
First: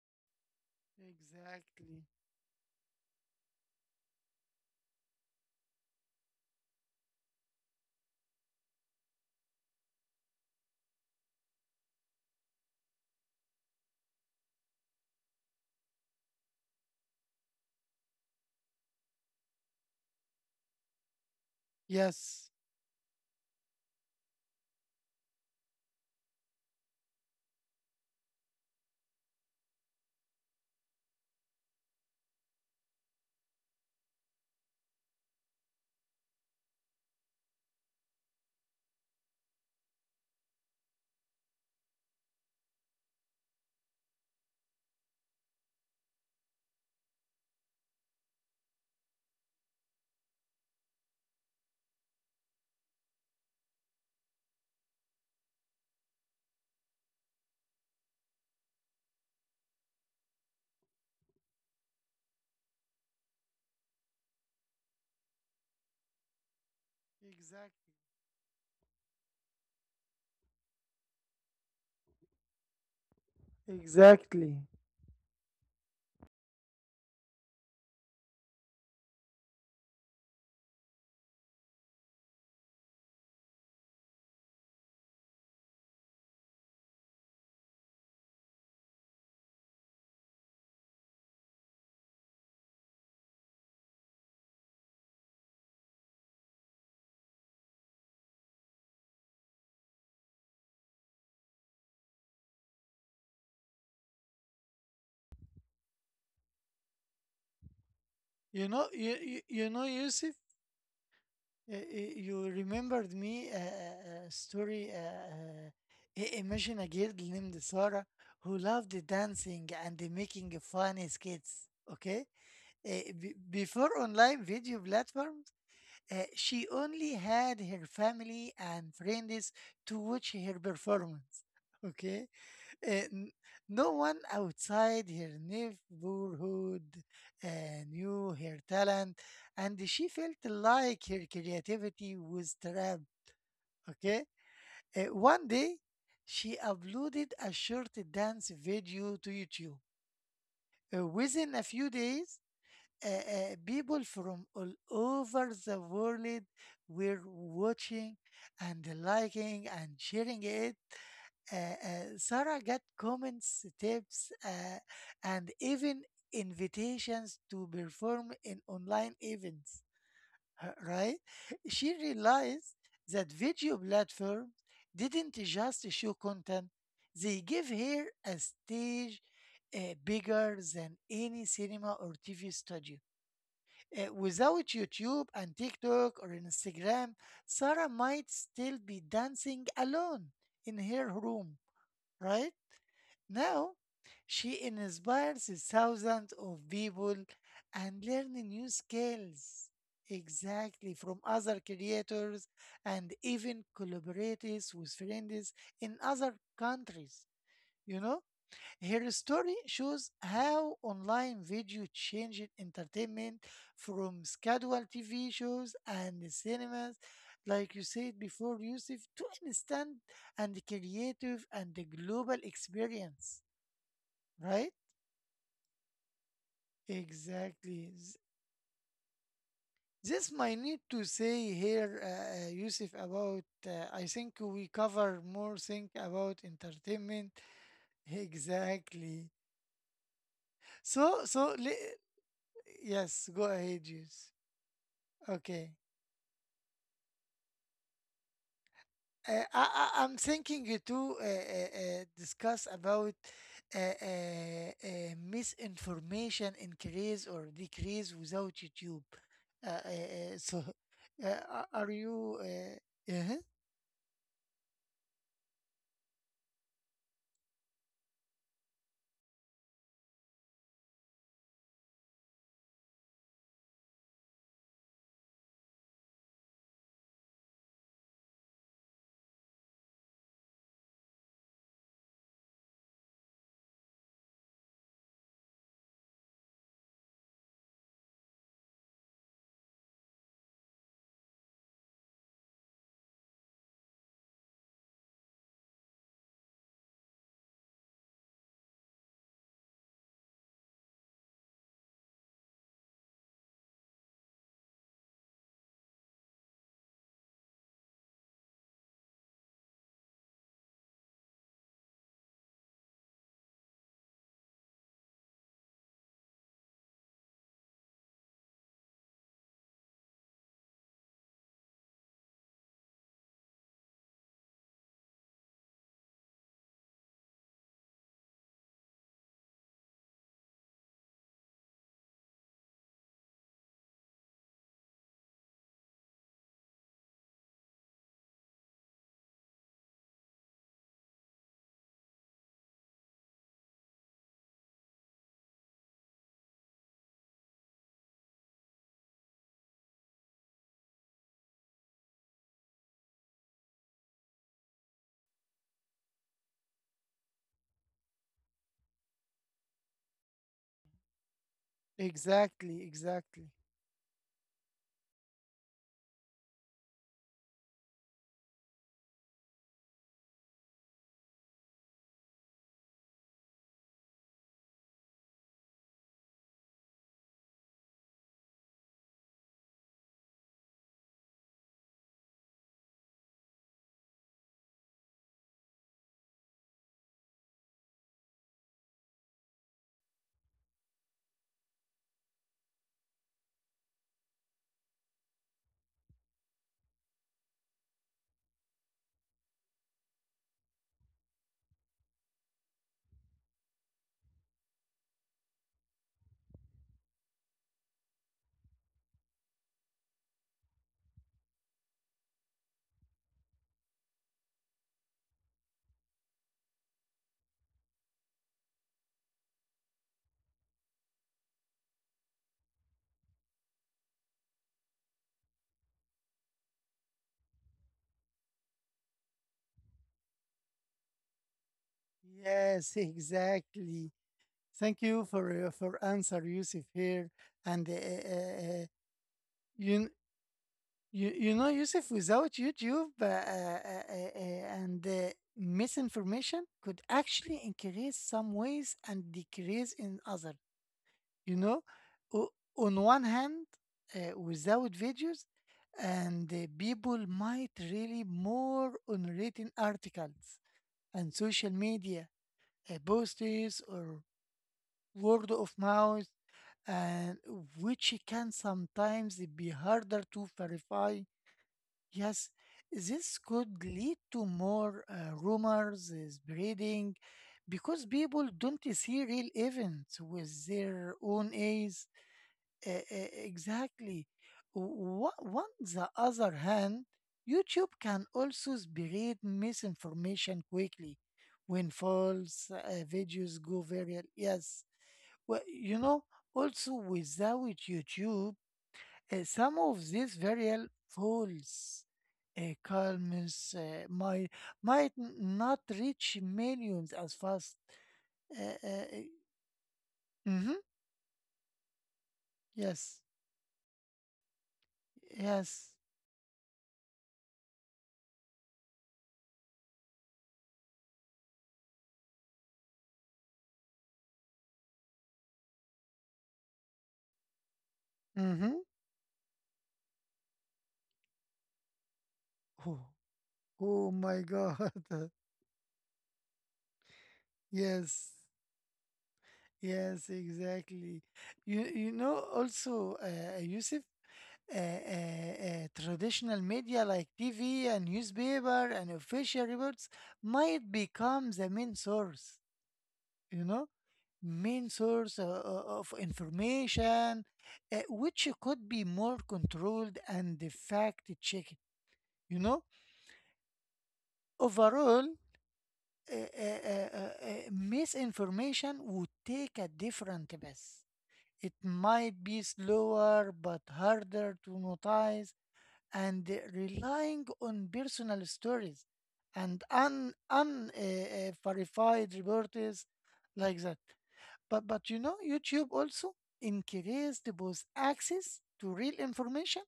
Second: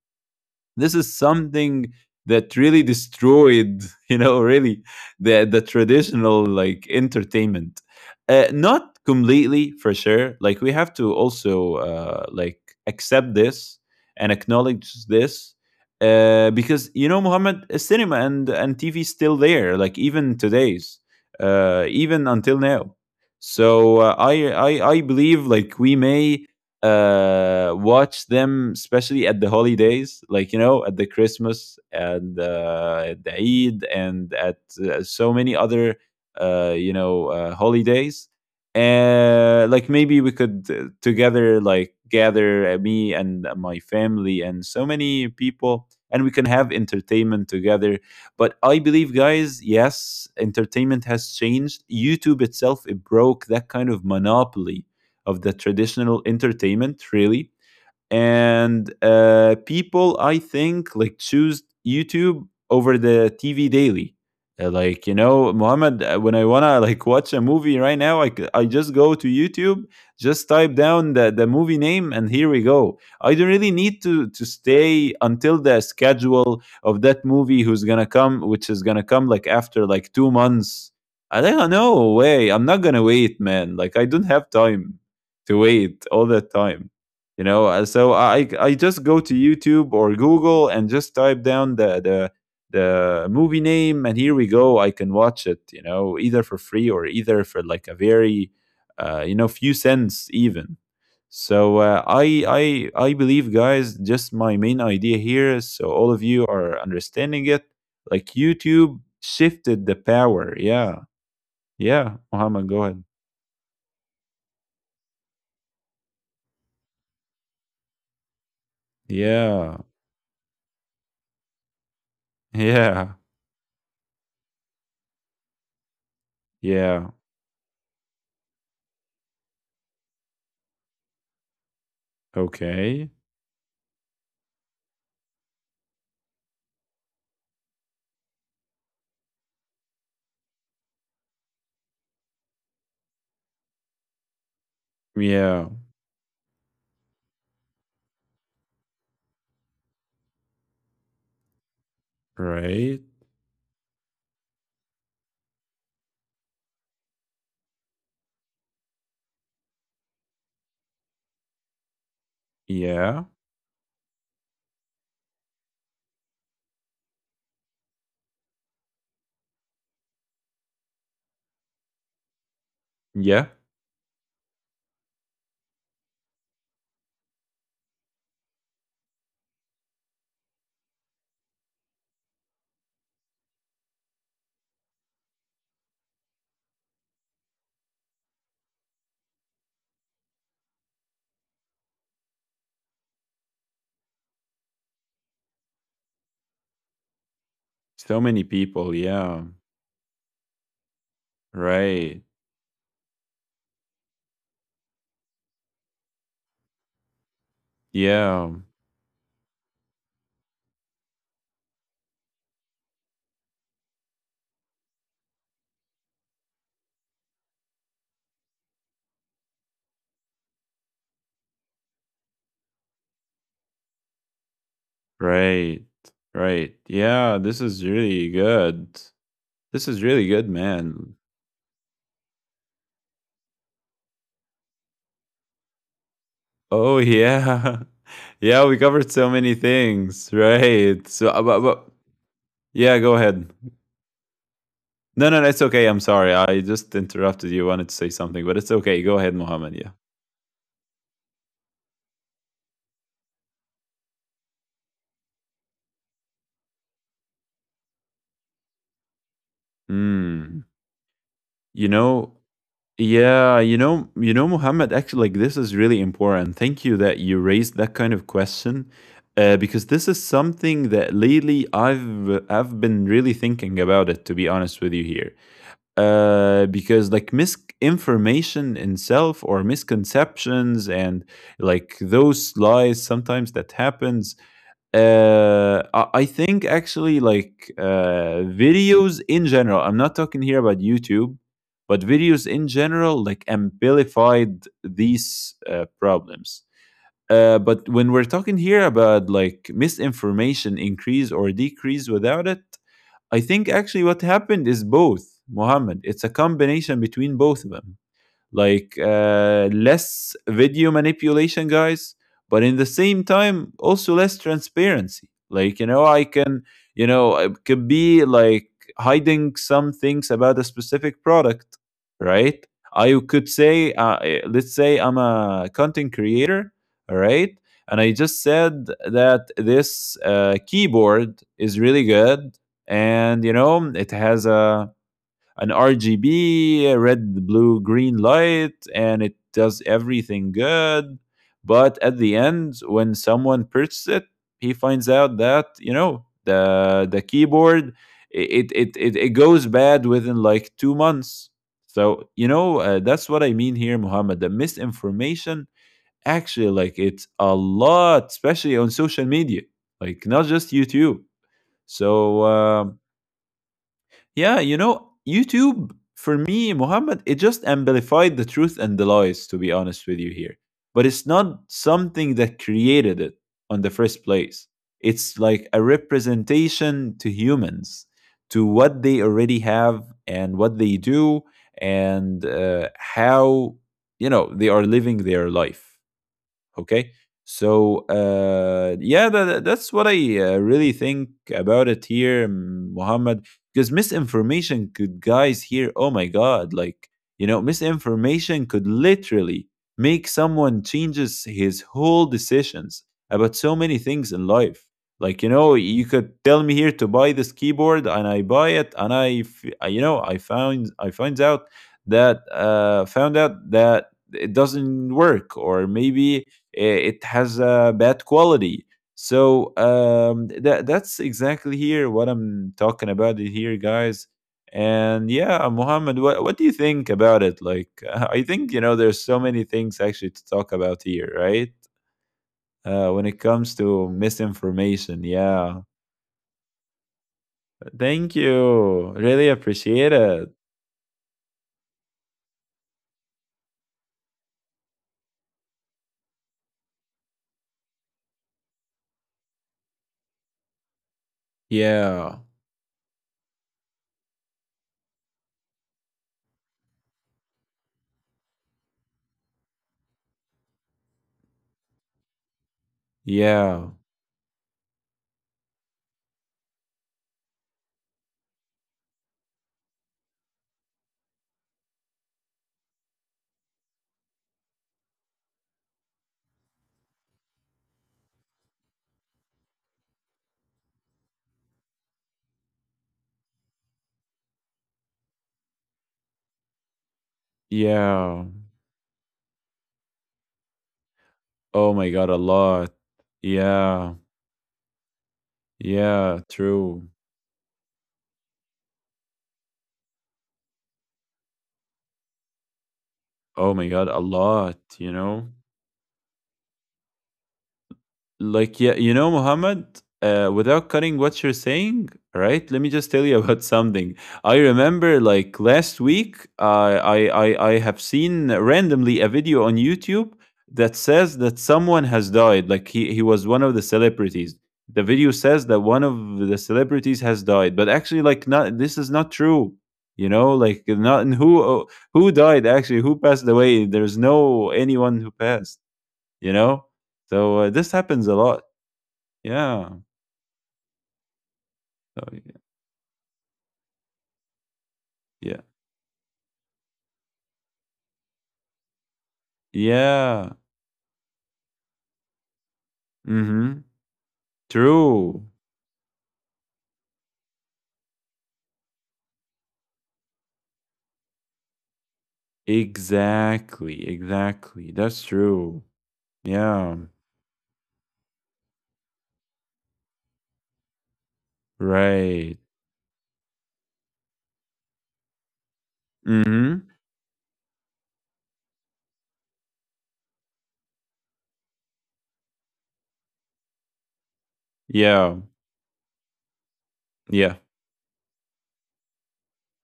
Speaker 2: this is something
Speaker 1: exactly.
Speaker 2: that really destroyed, you know, really the traditional like entertainment. Not completely for sure. Like we have to also like accept this and acknowledge this because you know, Muhammad, cinema and TV is still there. Like even today's, even
Speaker 1: Yes,
Speaker 2: until now. So I believe like we may watch them, especially at the holidays, like you know, at the Christmas and at the Eid and at so many other holidays. Like maybe we could together like gather me and my family and so many people, and we can have entertainment together, but I believe, guys, yes, entertainment has changed. YouTube itself, it broke that kind of monopoly of the traditional entertainment, really. And people, I think, like choose YouTube over the TV daily. Like you know, Muhammad, when I want to like watch a movie
Speaker 1: exactly,
Speaker 2: right now, I just go to YouTube, just type down the movie name, and here we go. I don't really need to
Speaker 1: exactly.
Speaker 2: stay until the schedule of that movie who's gonna come which is gonna come like after like 2 months. I don't know, no way, I'm not gonna wait, man, like I don't have time to wait all that time. You know, so I just go to YouTube or Google and just type down the movie name, and here we go. I can watch it, you know, either for free or either for like a very few cents even. So I believe, guys, just my main idea here, so all of you are understanding it, like
Speaker 1: You know,
Speaker 2: YouTube
Speaker 1: you know,
Speaker 2: shifted the
Speaker 1: Yusuf.
Speaker 2: power. Yeah,
Speaker 1: Uh, uh,
Speaker 2: yeah,
Speaker 1: You
Speaker 2: Muhammad, go ahead.
Speaker 1: remembered me a, a story. Uh, Imagine a girl named Sarah who loved dancing
Speaker 2: Yeah,
Speaker 1: and making funny skits. Okay.
Speaker 2: yeah,
Speaker 1: Before online video platforms, she
Speaker 2: yeah.
Speaker 1: only had her family and friends to watch her performance. Okay, uh,
Speaker 2: Okay.
Speaker 1: n- no one outside her neighborhood uh, knew her talent, and she felt like her creativity was trapped. Okay. One
Speaker 2: Yeah.
Speaker 1: day she uploaded a short dance video to YouTube. Within a few days,
Speaker 2: Right.
Speaker 1: people from all over the world were watching and liking and sharing it. Sarah got
Speaker 2: Yeah.
Speaker 1: comments, tips, and even invitations to perform in online events, right? She realized that
Speaker 2: Yeah.
Speaker 1: video platforms didn't just show content, they give her a stage bigger than any cinema or TV studio. Without YouTube and TikTok or Instagram, Sarah might still be dancing alone in her room, right? Now, she inspires thousands of people and
Speaker 2: So
Speaker 1: learn
Speaker 2: many
Speaker 1: new
Speaker 2: people. Yeah.
Speaker 1: skills, exactly, from other
Speaker 2: Right.
Speaker 1: creators and even collaborates with friends in other countries. You know,
Speaker 2: Yeah.
Speaker 1: her story shows how online video changed entertainment from scheduled TV shows and cinemas, like you said before, Yusuf, to instant and creative and global experience. Right?
Speaker 2: Right. Right. Yeah. This is
Speaker 1: Exactly.
Speaker 2: really good. This is
Speaker 1: This
Speaker 2: really good,
Speaker 1: might need to
Speaker 2: man.
Speaker 1: say here, Yusuf, about I think we cover more thing about
Speaker 2: Oh,
Speaker 1: entertainment.
Speaker 2: yeah. Yeah. We covered
Speaker 1: Exactly.
Speaker 2: so many things. Right.
Speaker 1: So,
Speaker 2: So,
Speaker 1: so le-
Speaker 2: yeah, go
Speaker 1: yes, go
Speaker 2: ahead.
Speaker 1: ahead, Yusuf.
Speaker 2: No, no, no. It's
Speaker 1: Okay.
Speaker 2: okay. I'm sorry. I just interrupted you. Wanted to say something, but it's okay. Go ahead,
Speaker 1: Uh, I,
Speaker 2: Mohammed. Yeah.
Speaker 1: I, I'm thinking you to discuss about misinformation increase or decrease without YouTube. Uh, uh, uh,
Speaker 2: Mm.
Speaker 1: so, are
Speaker 2: You
Speaker 1: are
Speaker 2: know,
Speaker 1: you? Uh-huh.
Speaker 2: yeah, you know, Muhammad, actually, like this is really important. Thank you that you raised that kind of question, because this is something that lately I've been really thinking about. It. To be honest with you here, because like misinformation in self or misconceptions and like those lies sometimes that happens, I think actually like videos in general. I'm not talking here about YouTube, but videos in general like amplified these problems. But when we're talking here about like misinformation increase or decrease without it, I think actually what happened is both, Mohammed. It's a combination between both of them, like less video manipulation, guys, but in the same time also less transparency. Like you know, I can, you know, I could be like hiding some things about a specific product, right? I could say, let's say I'm a content creator, all right, and I just said that this keyboard is really good, and you know it has a an RGB, red, blue, green light, and it does everything good. But at the end, when someone purchases it, he finds out that you know the keyboard, it goes bad within like 2 months. So you know that's what I mean here, Muhammad. The misinformation actually like it's a lot, especially on social media, like not just YouTube. So.
Speaker 1: Exactly, exactly.
Speaker 2: Yeah, you know, YouTube, for me, Mohammed, it just amplified the truth and the lies, to be honest with you here. But it's not something that created it on the first place. It's like a representation to humans, to what they already have and what they do, and how, you know, they are living their life. Okay. So yeah, that's what I really think about it here, Muhammad. Because misinformation could, guys, here, oh my God, like you know, misinformation could literally make someone changes his whole decisions about so many things in life. Like you know, you could tell me here to buy this keyboard, and I buy it, and you know, I finds out that found out that it doesn't work, or maybe it has a bad quality. So that's exactly here what I'm talking about it here, guys. And yeah, Mohammed, what do you think about it? Like, I think you know there's so many things actually to talk about here, right?
Speaker 1: Yes,
Speaker 2: When it comes
Speaker 1: exactly.
Speaker 2: to
Speaker 1: Thank you
Speaker 2: misinformation,
Speaker 1: for your-
Speaker 2: yeah.
Speaker 1: for answer, Yusuf here. And uh,
Speaker 2: Thank
Speaker 1: uh, uh,
Speaker 2: you, really
Speaker 1: you,
Speaker 2: appreciate it.
Speaker 1: you you know, Yusuf, without YouTube and misinformation could actually increase some ways and decrease in other. You know,
Speaker 2: Yeah,
Speaker 1: O- on one hand, without videos, and people might really more on written articles and social media posters
Speaker 2: yeah,
Speaker 1: or word of mouth, and which can sometimes be harder to verify. Yes, this could lead to more rumors spreading because people don't see real events with their own eyes. Exactly. On the other hand, YouTube can
Speaker 2: yeah.
Speaker 1: also spread misinformation quickly when
Speaker 2: Oh my god, a
Speaker 1: false
Speaker 2: lot.
Speaker 1: videos go viral.
Speaker 2: Yeah,
Speaker 1: Yes. Well, you know,
Speaker 2: yeah,
Speaker 1: also
Speaker 2: true.
Speaker 1: without YouTube, some of these viral false columns
Speaker 2: Oh my god, a
Speaker 1: might,
Speaker 2: lot, you know?
Speaker 1: not reach millions as fast. Uh, uh,
Speaker 2: Like, yeah,
Speaker 1: uh,
Speaker 2: you know, Muhammad,
Speaker 1: mm-hmm.
Speaker 2: without cutting what you're saying, right? Let me just
Speaker 1: Yes.
Speaker 2: tell you about something. I remember like
Speaker 1: Yes.
Speaker 2: last week, I have seen randomly a video on YouTube that says that someone has died. Like he was one of the celebrities. The video says that one of the celebrities has died, but actually, like,
Speaker 1: Mm-hmm.
Speaker 2: not this is not true. You know, like, not and who died actually, who passed away?
Speaker 1: Oh
Speaker 2: There's
Speaker 1: my
Speaker 2: no
Speaker 1: God.
Speaker 2: anyone who passed. You know? So this
Speaker 1: Yes.
Speaker 2: happens a lot. Yeah.
Speaker 1: Yes, exactly. You
Speaker 2: So,
Speaker 1: know also Yusuf,
Speaker 2: yeah.
Speaker 1: traditional media like TV and newspaper and official reports
Speaker 2: Yeah.
Speaker 1: might become the main source, you
Speaker 2: Mm-hmm.
Speaker 1: know, main source
Speaker 2: True.
Speaker 1: of information, which could be more controlled and fact checked, you know.
Speaker 2: Exactly. Exactly. That's
Speaker 1: Overall,
Speaker 2: true.
Speaker 1: آآ آآ
Speaker 2: Yeah.
Speaker 1: آآ آآ misinformation would take a different path. It might be
Speaker 2: Right.
Speaker 1: slower but harder to notice, and
Speaker 2: Mm-hmm.
Speaker 1: relying on personal stories and un un verified reports like that. But you know,
Speaker 2: Yeah.
Speaker 1: YouTube also increased
Speaker 2: Yeah.
Speaker 1: both access to real information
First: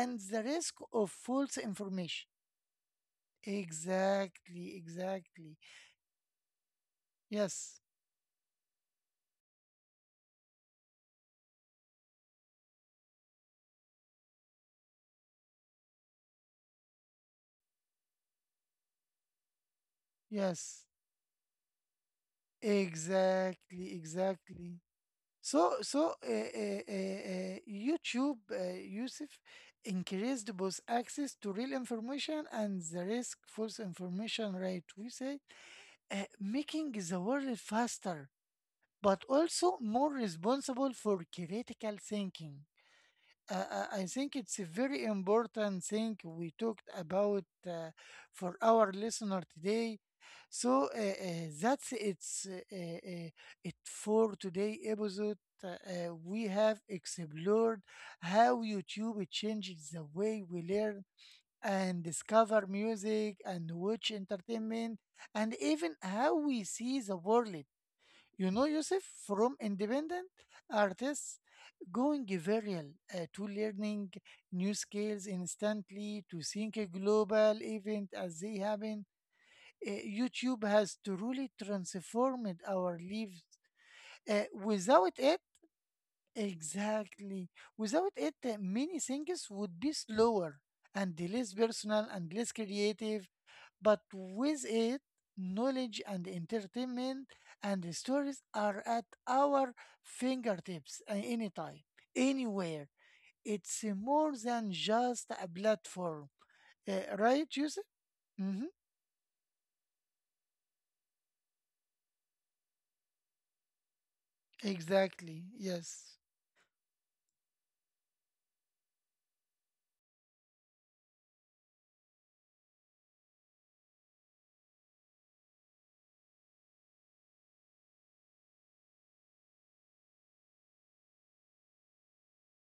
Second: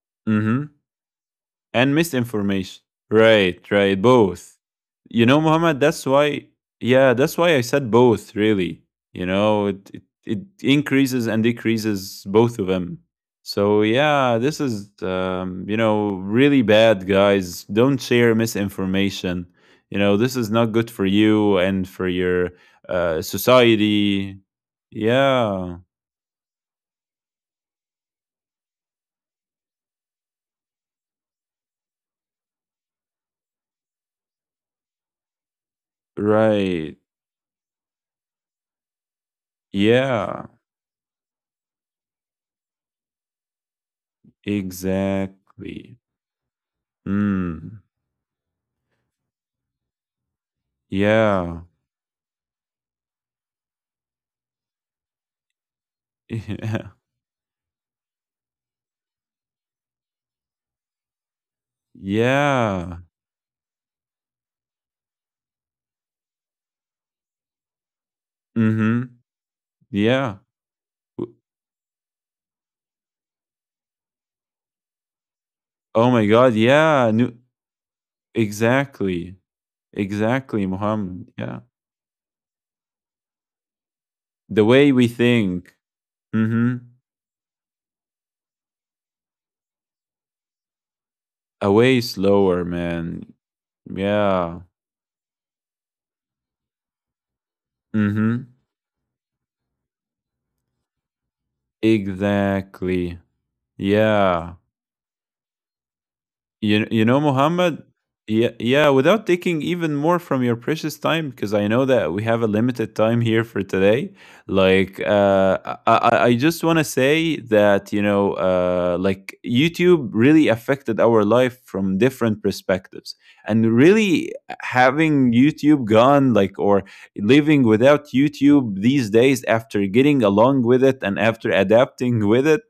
Speaker 1: and the risk
Speaker 2: Mm-hmm.
Speaker 1: of false
Speaker 2: And
Speaker 1: information.
Speaker 2: misinformation. Right, right, both.
Speaker 1: Exactly,
Speaker 2: You know,
Speaker 1: exactly.
Speaker 2: Muhammad, yeah, that's why I
Speaker 1: Yes,
Speaker 2: said both, really. You know, it increases and decreases both of them. So, yeah, this is, you know, really bad, guys. Don't share misinformation. You know, this is not
Speaker 1: yes.
Speaker 2: good for you and for your
Speaker 1: Exactly,
Speaker 2: society.
Speaker 1: exactly.
Speaker 2: Yeah,
Speaker 1: YouTube, Yusuf, increased both access to real information and the risk false information rate. We say, making
Speaker 2: right.
Speaker 1: the world faster, but also more
Speaker 2: Yeah,
Speaker 1: responsible for critical thinking. I think it's a very important
Speaker 2: exactly.
Speaker 1: thing we talked about
Speaker 2: Mm,
Speaker 1: for our listener today. So
Speaker 2: yeah.
Speaker 1: that's it's it for today episode. We have
Speaker 2: Yeah.
Speaker 1: explored how YouTube changes the way we learn and discover
Speaker 2: Yeah.
Speaker 1: music and watch entertainment and even how we see the world. You know, Yusuf,
Speaker 2: Mhm.
Speaker 1: from independent
Speaker 2: Yeah. W.
Speaker 1: artists going viral to learning new skills
Speaker 2: Oh
Speaker 1: instantly
Speaker 2: my
Speaker 1: to
Speaker 2: god,
Speaker 1: think a
Speaker 2: yeah, no,
Speaker 1: global event as they happen.
Speaker 2: exactly.
Speaker 1: YouTube
Speaker 2: Exactly,
Speaker 1: has
Speaker 2: Muhammad,
Speaker 1: truly
Speaker 2: yeah.
Speaker 1: transformed our lives.
Speaker 2: The way we
Speaker 1: Without it...
Speaker 2: think. Mhm.
Speaker 1: Exactly. Without it, many things would be slower and less
Speaker 2: A way
Speaker 1: personal and less
Speaker 2: slower,
Speaker 1: creative.
Speaker 2: man.
Speaker 1: But
Speaker 2: Yeah.
Speaker 1: with it, knowledge and entertainment and stories
Speaker 2: Mhm.
Speaker 1: are at our fingertips at any time, anywhere.
Speaker 2: Exactly.
Speaker 1: It's more
Speaker 2: Yeah.
Speaker 1: than just a platform.
Speaker 2: You you know,
Speaker 1: Right,
Speaker 2: Muhammad,
Speaker 1: Yusuf?
Speaker 2: yeah,
Speaker 1: Mm-hmm.
Speaker 2: yeah, without taking even more from your precious time, because I know that we have a limited time here for today. Like,
Speaker 1: Exactly. Yes.
Speaker 2: I just want to say that, you know, like YouTube really affected our life from different perspectives. And really having YouTube gone, like, or living without YouTube these days after getting along with it and after adapting with it,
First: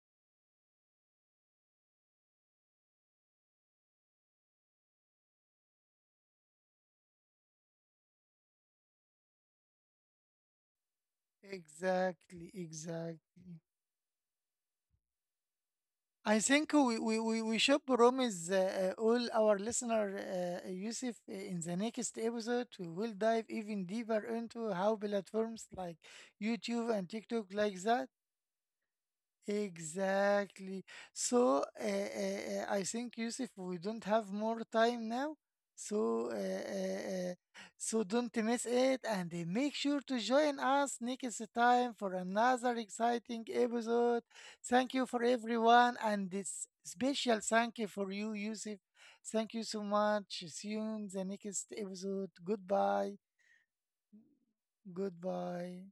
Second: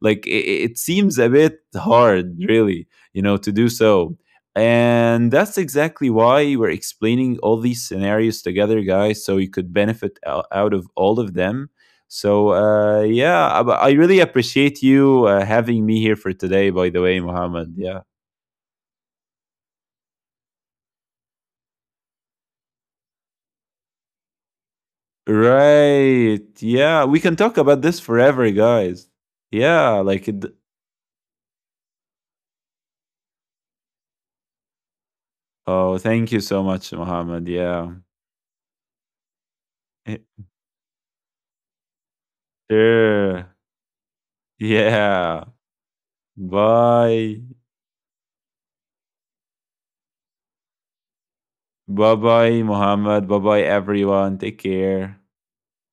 Speaker 2: like, it seems a bit hard, really, you know, to do so. And that's exactly why we're explaining all these scenarios together, guys, so you could benefit out of all of them.
Speaker 1: Exactly.
Speaker 2: So, yeah,
Speaker 1: Exactly.
Speaker 2: I really appreciate you having me here for
Speaker 1: I
Speaker 2: today,
Speaker 1: think
Speaker 2: by
Speaker 1: we,
Speaker 2: the way,
Speaker 1: we, we, we
Speaker 2: Mohammed.
Speaker 1: should
Speaker 2: Yeah.
Speaker 1: promise all our listener, Yusuf, in the next episode, we will dive even deeper into how platforms like
Speaker 2: Right.
Speaker 1: YouTube
Speaker 2: Yeah.
Speaker 1: and
Speaker 2: We can
Speaker 1: TikTok
Speaker 2: talk about
Speaker 1: like
Speaker 2: this
Speaker 1: that...
Speaker 2: forever, guys. Yeah. Like, it,
Speaker 1: Exactly. So I think, Yusuf, we don't have more time now.
Speaker 2: oh,
Speaker 1: So
Speaker 2: thank
Speaker 1: uh,
Speaker 2: you so much,
Speaker 1: uh, uh,
Speaker 2: Mohammed. Yeah.
Speaker 1: so don't miss it and make sure to join us next time for another exciting
Speaker 2: Sure.
Speaker 1: episode. Thank you for
Speaker 2: Yeah.
Speaker 1: everyone and this
Speaker 2: Bye.
Speaker 1: special thank you for you, Yusuf. Thank you so much. See you in the next
Speaker 2: Bye
Speaker 1: episode.
Speaker 2: bye,
Speaker 1: Goodbye.
Speaker 2: Mohammed. Bye bye, everyone. Take care.
Speaker 1: Goodbye.